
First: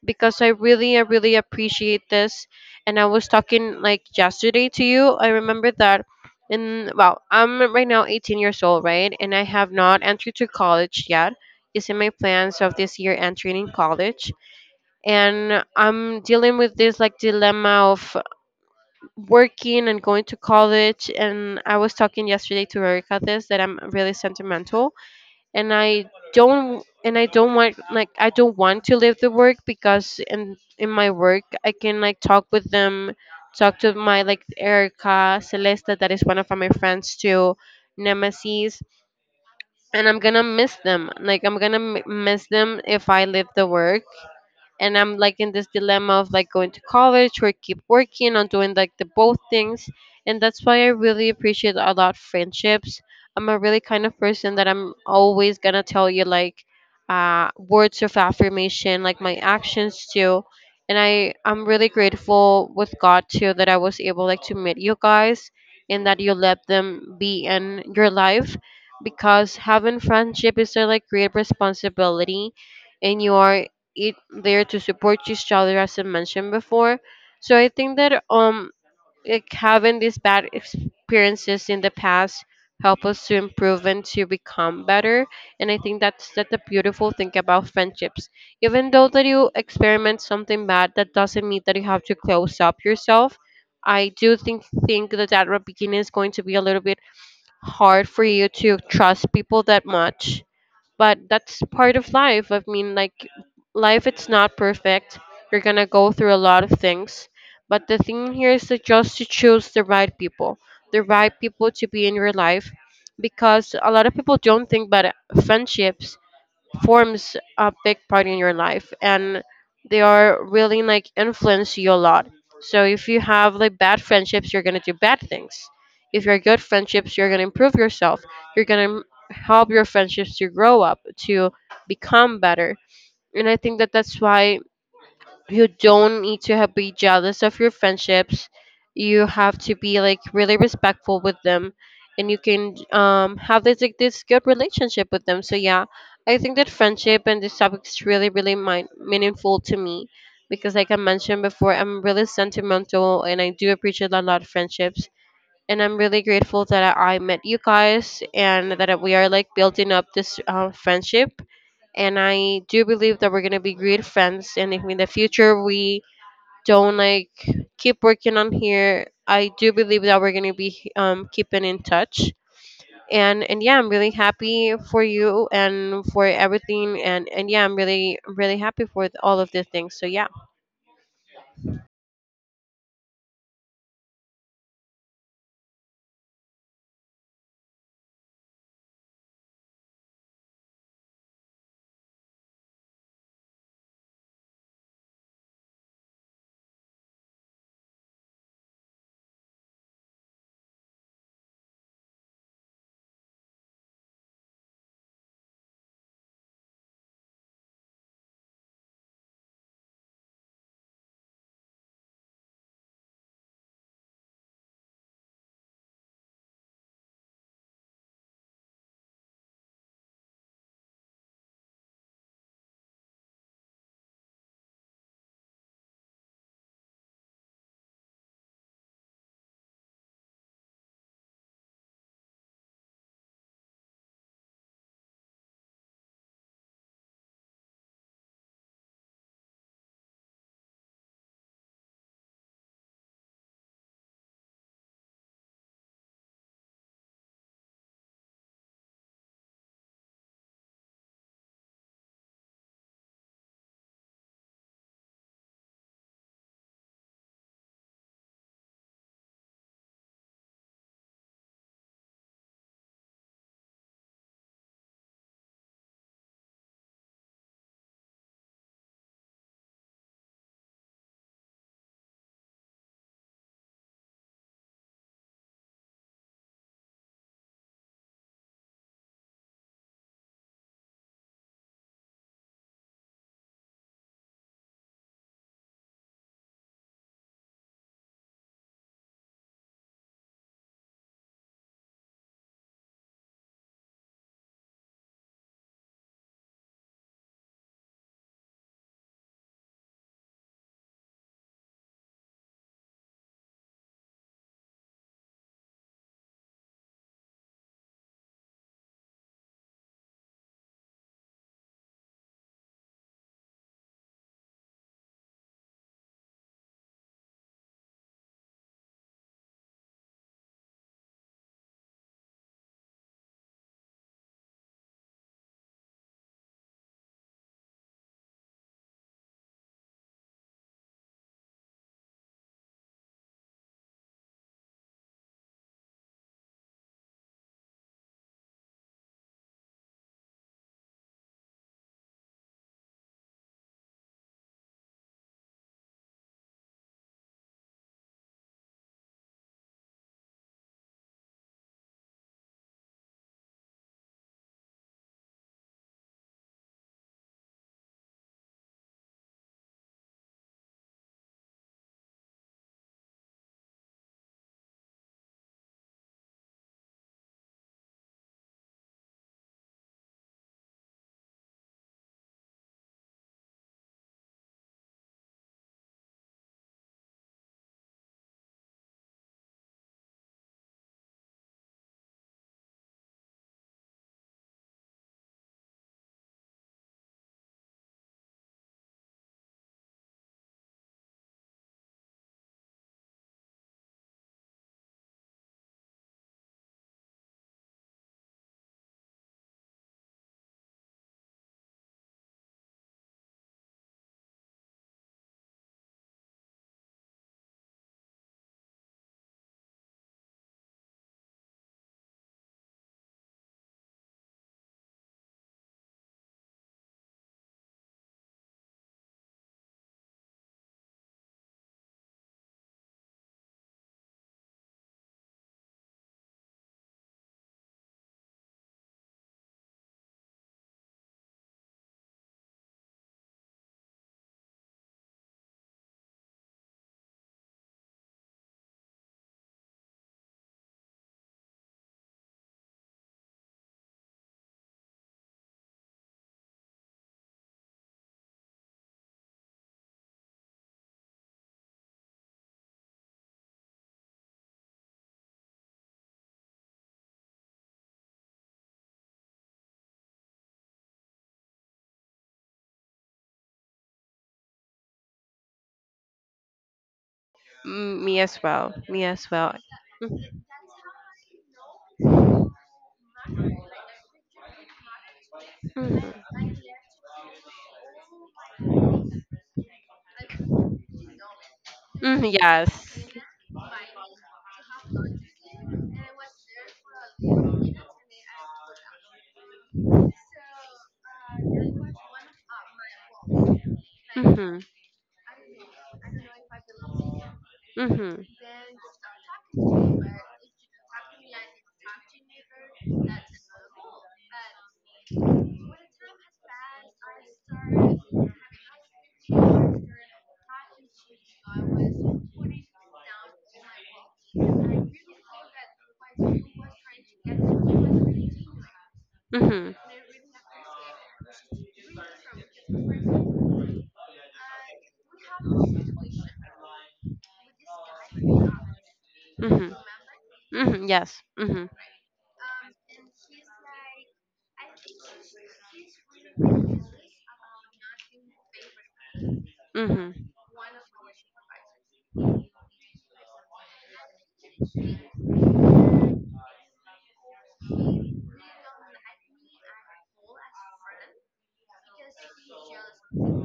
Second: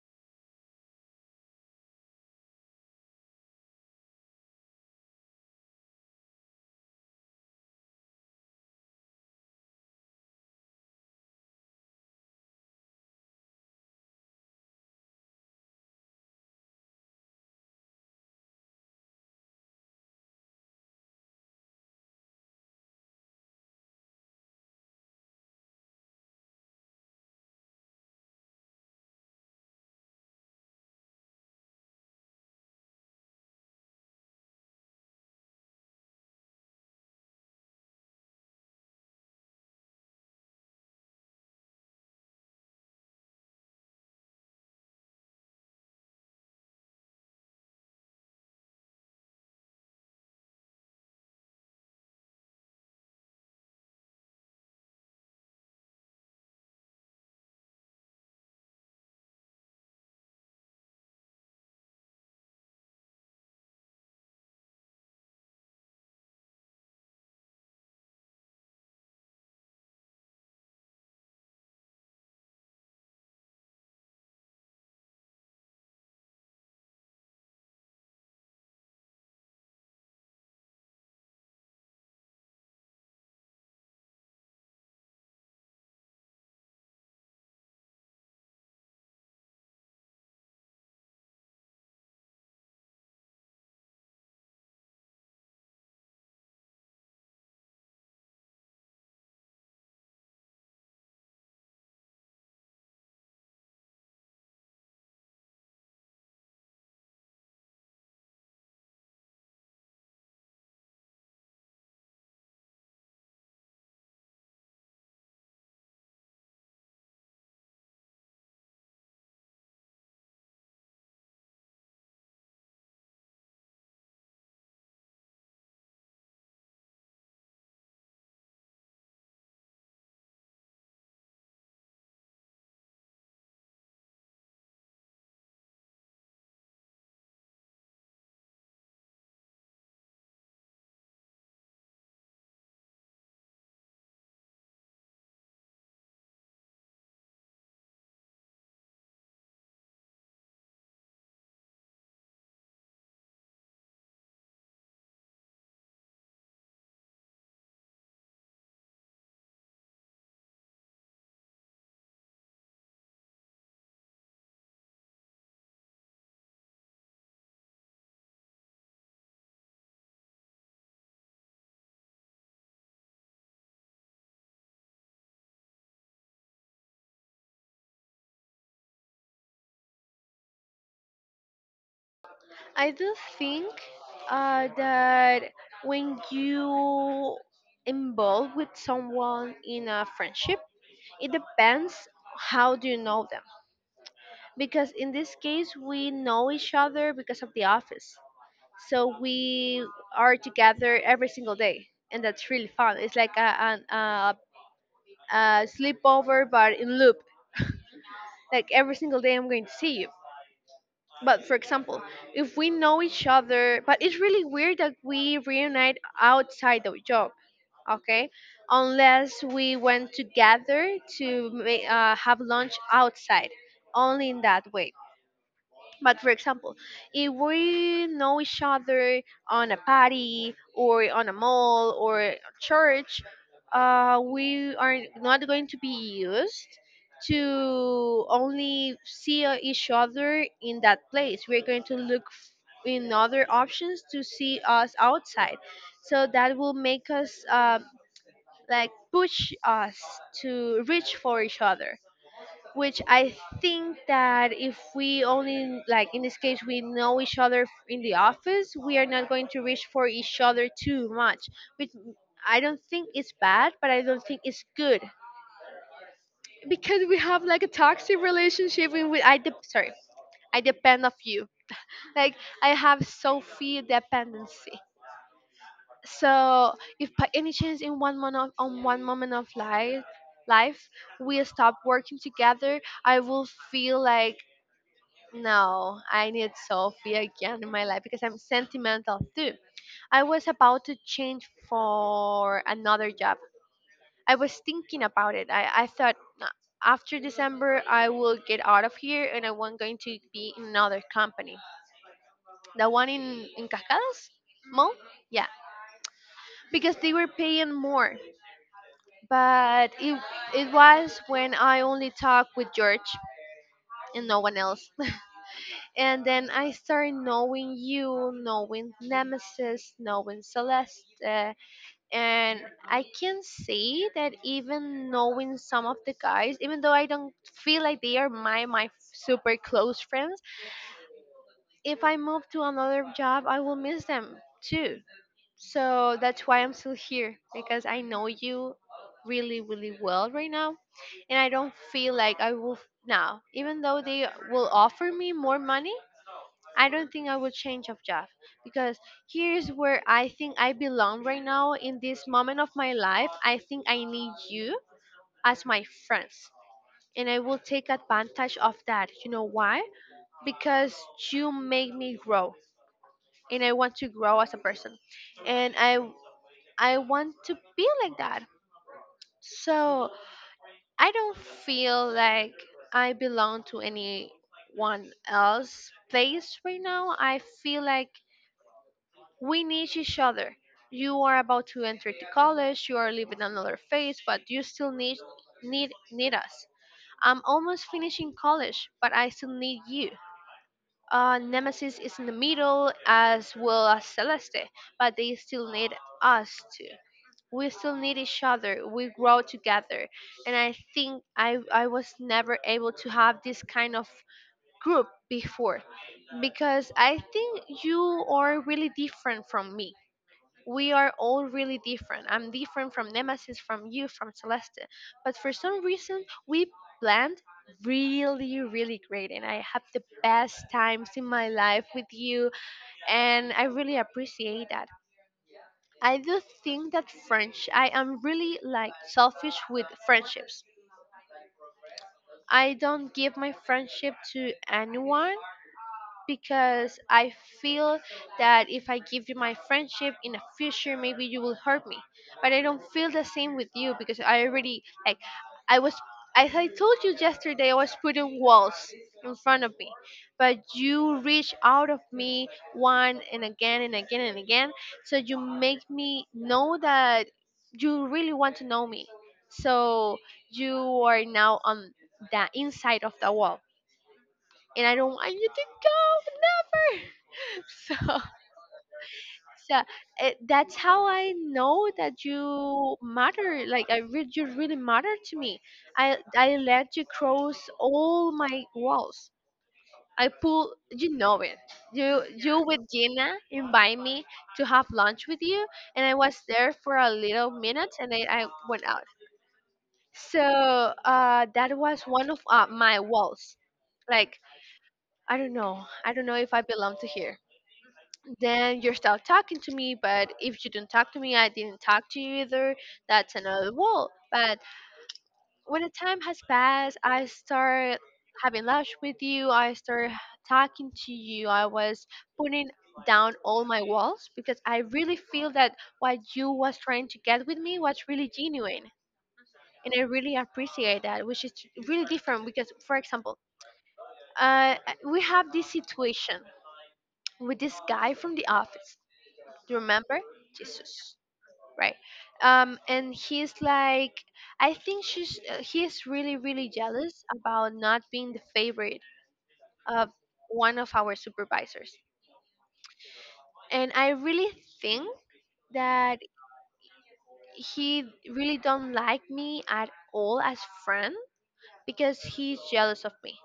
[SPEAKER 2] because I really appreciate this. And I was talking like yesterday to you. I remember that. I'm right now 18 years old, right? And I have not entered to college yet. It's in my plans of this year entering in college. And I'm dealing with this like dilemma of working and going to college. And I was talking yesterday to Erica this that I'm really sentimental and I and I don't want I don't want to leave the work because in my work I can like talk with them, talk to my like Erica, Celeste that is one of my friends too, Nemesis, and I'm gonna miss them. Like I'm gonna miss them if I leave the work and I'm like in this dilemma of like going to college or keep working on doing like the both things. And that's why I really appreciate a lot friendships. I'm a really kind of person that I'm always gonna tell you words of affirmation, like my actions too. And I'm really grateful with God too that I was able like to meet you guys and that you let them be in your life because having friendship is a like great responsibility and you are it there to support each other as I mentioned before. So I think that like having these bad experiences in the past help us to improve and to become better. And I think that's that the beautiful thing about friendships. Even though that you experiment something bad, that doesn't mean that you have to close up yourself. I do think that that beginning is going to be a little bit hard for you to trust people that much, but that's part of life. I mean, like, life, it's not perfect. You're gonna go through a lot of things. But the thing here is that just to choose the right people to be in your life, because a lot of people don't think about friendships forms a big part in your life, and they are really like influence you a lot. So if you have like bad friendships, you're going to do bad things. If you're good friendships, you're going to improve yourself. You're going to help your friendships to grow up to become better. And I think that that's why you don't need to be jealous of your friendships. You have to be like really respectful with them, and you can have this like this good relationship with them. So yeah, I think that friendship and this topic is really really meaningful to me because like I mentioned before, I'm really sentimental and I do appreciate a lot of friendships. And I'm really grateful that I met you guys and that we are like building up this friendship, and I do believe that we're gonna be great friends. And if in the future we don't like keep working on here, I do believe that we're gonna be keeping in touch. And yeah, I'm really happy for you and for everything. And yeah, I'm really really happy for all of the things. So yeah,
[SPEAKER 1] I do think that when you involve with someone in a friendship, it depends how do you know them. Because in this case, we know each other because of the office, so we are together every single day, and that's really fun. It's like a, an a sleepover, but in loop. Like every single day, I'm going to see you. But for example, if we know each other, but it's really weird that we reunite outside the job, okay, unless we went together to have lunch outside, only in that way. But for example, if we know each other on a party or on a mall or a church, we are not going to be used to only see each other in that place. We're going to look in other options to see us outside. So that will make us like push us to reach for each other, which I think that if we only, like in this case we know each other in the office, we are not going to reach for each other too much. Which I don't think it's bad, but I don't think it's good, because we have like a toxic relationship. In which sorry, I depend of you. Like, I have Sophie dependency. So if by any chance in one moment of, on one moment of life we stop working together, I will feel like, "No, I need Sophie again in my life," because I'm sentimental too. I was about to change for another job. I was thinking about it. I thought, "Nah, after December I will get out of here, and I want going to be in another company." The one in, Cascadas? Mall? Yeah. Because they were paying more. But it was when I only talked with George and no one else. And then I started knowing you, knowing Nemesis, knowing Celeste, and I can say that even knowing some of the guys, even though I don't feel like they are my super close friends, if I move to another job, I will miss them too. So that's why I'm still here, because I know you really really well right now, and I don't feel like I will now, even though they will offer me more money, I don't think I would change of job, because here's where I think I belong right now in this moment of my life. I think I need you as my friends. And I will take advantage of that. You know why? Because you make me grow, and I want to grow as a person. And I want to be like that. So I don't feel like I belong to anyone one else place right now. I feel like we need each other. You are about to enter the college, you are living another phase, but you still need us. I'm almost finishing college, but I still need you. Nemesis is in the middle as well as Celeste, but they still need us too. We still need each other. We grow together, and I think I was never able to have this kind of group before because I think you are really different from me. We are all really different. I'm different from Nemesis, from you, from Celeste. But for some reason, we planned really, really great. And I have the best times in my life with you. And I really appreciate that. I do think that French, I am really like selfish with friendships. I don't give my friendship to anyone because I feel that if I give you my friendship in the future, maybe you will hurt me. But I don't feel the same with you because I already like I was, as I told you yesterday, I was putting walls in front of me, but you reach out of me one and again and again and again. So you make me know that you really want to know me. So you are now on the inside of the wall, and I don't want you to go never. So
[SPEAKER 2] me as well, me as well.
[SPEAKER 1] so
[SPEAKER 2] Mhm.
[SPEAKER 1] that's how I know that you matter. Like you really matter to me. I let you cross all my
[SPEAKER 2] Mhm.
[SPEAKER 1] walls. I pull you know it. You
[SPEAKER 2] Mm,
[SPEAKER 1] you
[SPEAKER 2] yes.
[SPEAKER 1] with Gina invite me to have lunch with you, and I was there for a little minute, and then I went out. So that was one of my walls. Like
[SPEAKER 2] Mhm.
[SPEAKER 1] I don't know. I don't know if I belong to here.
[SPEAKER 2] Mhm.
[SPEAKER 1] Then you're still talking to me, but if you don't talk to me, I didn't talk to you either. That's another wall, but when the time has passed, I start having lunch with you, I start talking to you, I was putting down all my walls because I really feel that what you was trying to get with me was really genuine,
[SPEAKER 2] Mhm.
[SPEAKER 1] and I really appreciate that, which is really different because, for example, uh, we have this situation with this guy from the office. Do
[SPEAKER 2] Mhm.
[SPEAKER 1] you remember?
[SPEAKER 2] Mhm.
[SPEAKER 1] Jesus,
[SPEAKER 2] Yes. Mhm.
[SPEAKER 1] right. And he's like, I think she's he's really, really jealous about not being the favorite of
[SPEAKER 2] Mhm.
[SPEAKER 1] one of our supervisors. And I really think that he really don't like me at all as friend because he's jealous of me.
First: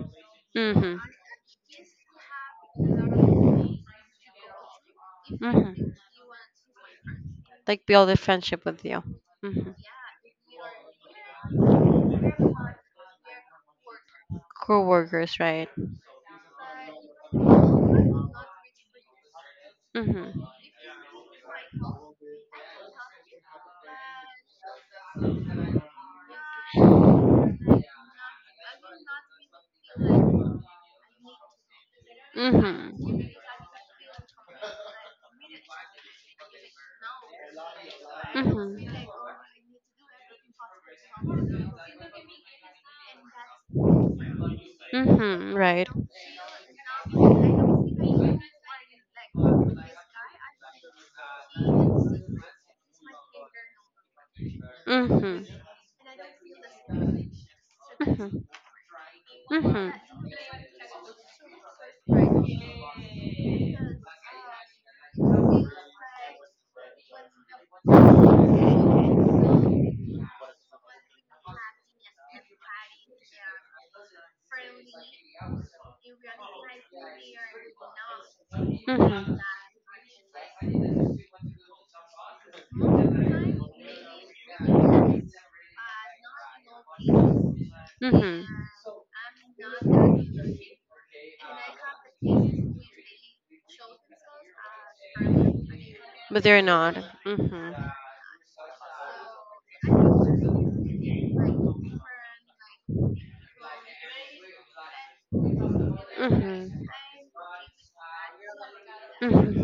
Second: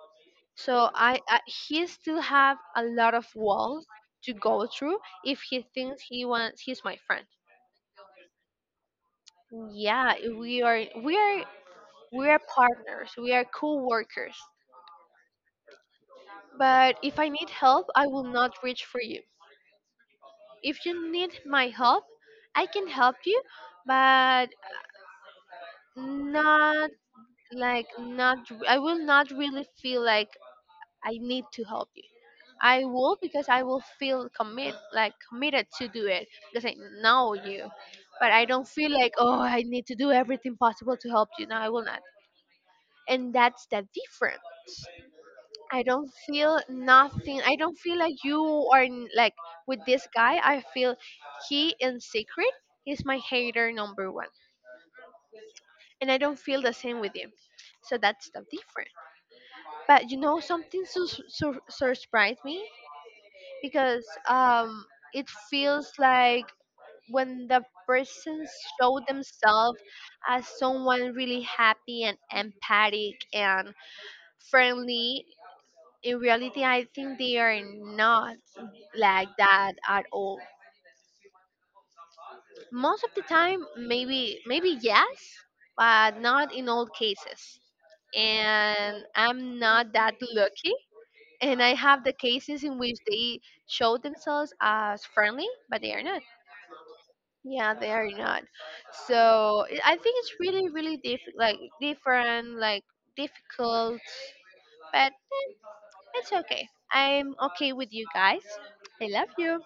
[SPEAKER 2] Mhm.
[SPEAKER 1] I he still have a lot of walls to go through if he
[SPEAKER 2] Mhm.
[SPEAKER 1] thinks he wants he's my friend.
[SPEAKER 2] Like build a friendship with you. Mhm.
[SPEAKER 1] Yeah, we are we are partners, we are co-workers.
[SPEAKER 2] Co-workers, right?
[SPEAKER 1] But if I need help, I will not reach for you.
[SPEAKER 2] Mhm.
[SPEAKER 1] If you need my help, I can help you, but not, like, not, I will not really feel like I need to help you. I
[SPEAKER 2] Mhm.
[SPEAKER 1] will, because I will feel commit, like committed to do it, because I know you. But I don't feel
[SPEAKER 2] Mhm.
[SPEAKER 1] like, oh, I need to do everything possible to help you. No, I will not. And that's the difference.
[SPEAKER 2] Mm-hmm,
[SPEAKER 1] I
[SPEAKER 2] right.
[SPEAKER 1] don't feel nothing. I don't feel like you like with this guy. I feel he in secret is my hater number one,
[SPEAKER 2] Mm-hmm.
[SPEAKER 1] and I don't feel the same with you. So that's
[SPEAKER 2] Mm-hmm.
[SPEAKER 1] the difference.
[SPEAKER 2] Mm-hmm. Mm-hmm.
[SPEAKER 1] But you know something so, so, so surprised me because it feels like when the person show themselves as someone really happy and empathic and friendly, in reality I think they are not like that at all. Most of the time, maybe maybe yes, but not in all cases.
[SPEAKER 2] Mm-hmm.
[SPEAKER 1] And I'm not that lucky. And I have the cases in which they show themselves as friendly, but they are not.
[SPEAKER 2] But they're not.
[SPEAKER 1] Yeah,
[SPEAKER 2] Mm-hmm.
[SPEAKER 1] they are not. I think it's really, really like different, like difficult, but it's okay.
[SPEAKER 2] Mm-hmm.
[SPEAKER 1] I'm okay with you guys. I love you.
[SPEAKER 2] Mm-hmm.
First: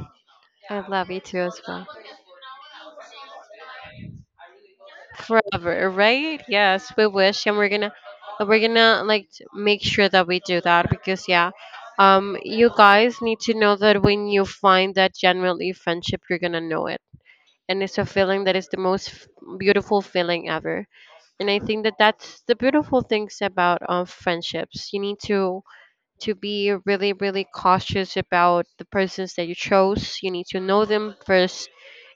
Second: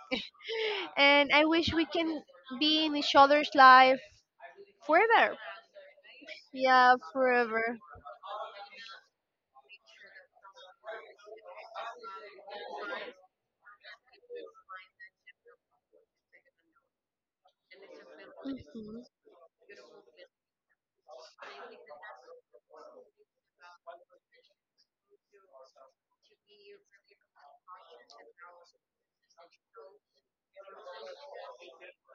[SPEAKER 2] I love you
[SPEAKER 1] And
[SPEAKER 2] too
[SPEAKER 1] I
[SPEAKER 2] as
[SPEAKER 1] wish
[SPEAKER 2] well.
[SPEAKER 1] we can be in each other's life forever.
[SPEAKER 2] Forever, right? Yes,
[SPEAKER 1] Yeah,
[SPEAKER 2] we wish, and we're
[SPEAKER 1] forever.
[SPEAKER 2] gonna. We're gonna like make sure that we do that because yeah, you guys need to know that when you find that genuinely friendship, you're gonna know it, and it's a feeling that is the
[SPEAKER 1] hmm
[SPEAKER 2] most beautiful feeling ever. And I think that that's the beautiful things about friendships. You need to be really really cautious about the persons that you chose. You need to know them first,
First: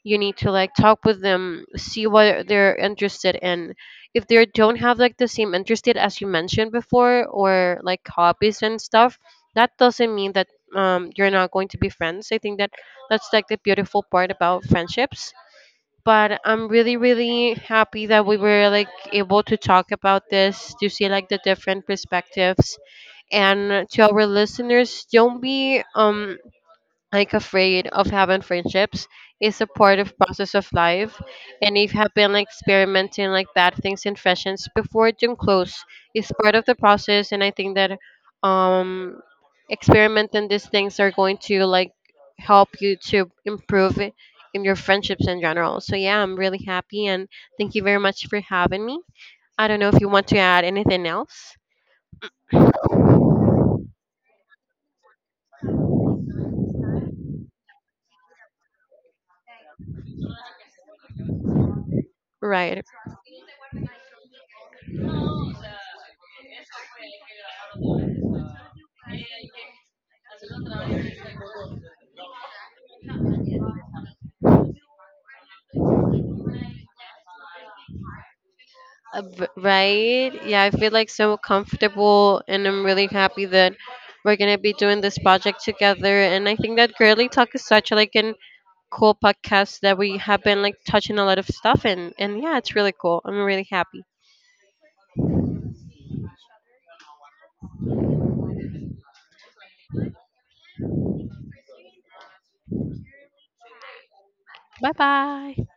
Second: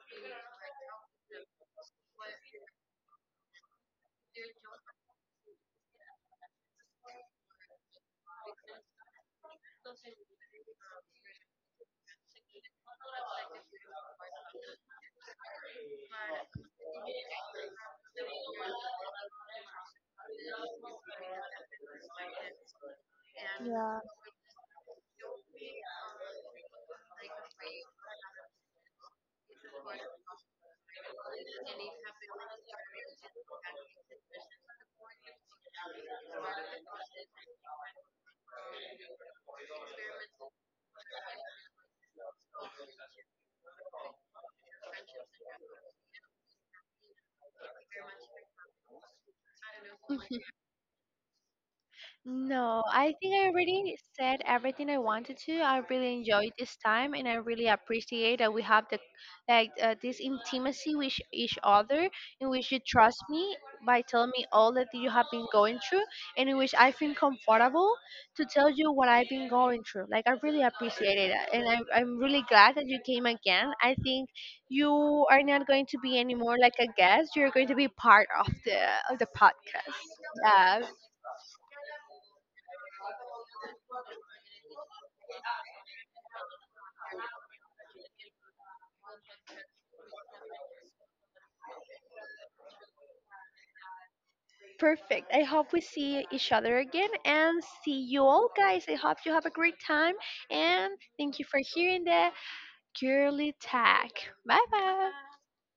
[SPEAKER 2] you need to like talk with them, see what they're interested in. If they don't have like the same interested as you mentioned before or like hobbies and stuff, that doesn't mean that you're not going to be friends. I think that that's like the beautiful part about friendships, but I'm really really happy that we were like able to talk about this, to see like the different perspectives. And
[SPEAKER 1] Yeah.
[SPEAKER 2] to our listeners, don't be like afraid of having friendships. Is a part of process of life, and if have been like experimenting like that things in fashions before gym clothes is part of the process. And I think that um experimenting these things are going to like help you to improve in your friendships in general. So yeah, I'm really happy, and thank you very much for having me. I don't know if you want
[SPEAKER 1] Mm-hmm.
[SPEAKER 2] to add anything else,
[SPEAKER 1] No, I think I already said everything I wanted to. I really enjoyed this time, and I really appreciate that we have the like this intimacy with each other, in which you
[SPEAKER 2] right?
[SPEAKER 1] trust me by telling me all that you have been going through, and in which I feel comfortable to tell you what I've been going through. Like I really appreciate it, and I'm really glad that you came again. I think you are not going to be anymore like a guest. You're going to be part of the podcast.
[SPEAKER 2] Right? Yeah, I
[SPEAKER 1] Yeah.
[SPEAKER 2] feel like so comfortable, and I'm really happy that we're gonna be doing this project together. And I think that girly talk is such like an cool podcast, that we have been like touching a lot of stuff, and yeah, it's really cool. I'm really happy.
[SPEAKER 1] Perfect. I hope we see each other again, and see you all, guys. I hope you have a great time and thank you for hearing the girly tag. Bye
[SPEAKER 2] Bye
[SPEAKER 1] bye.
[SPEAKER 2] bye.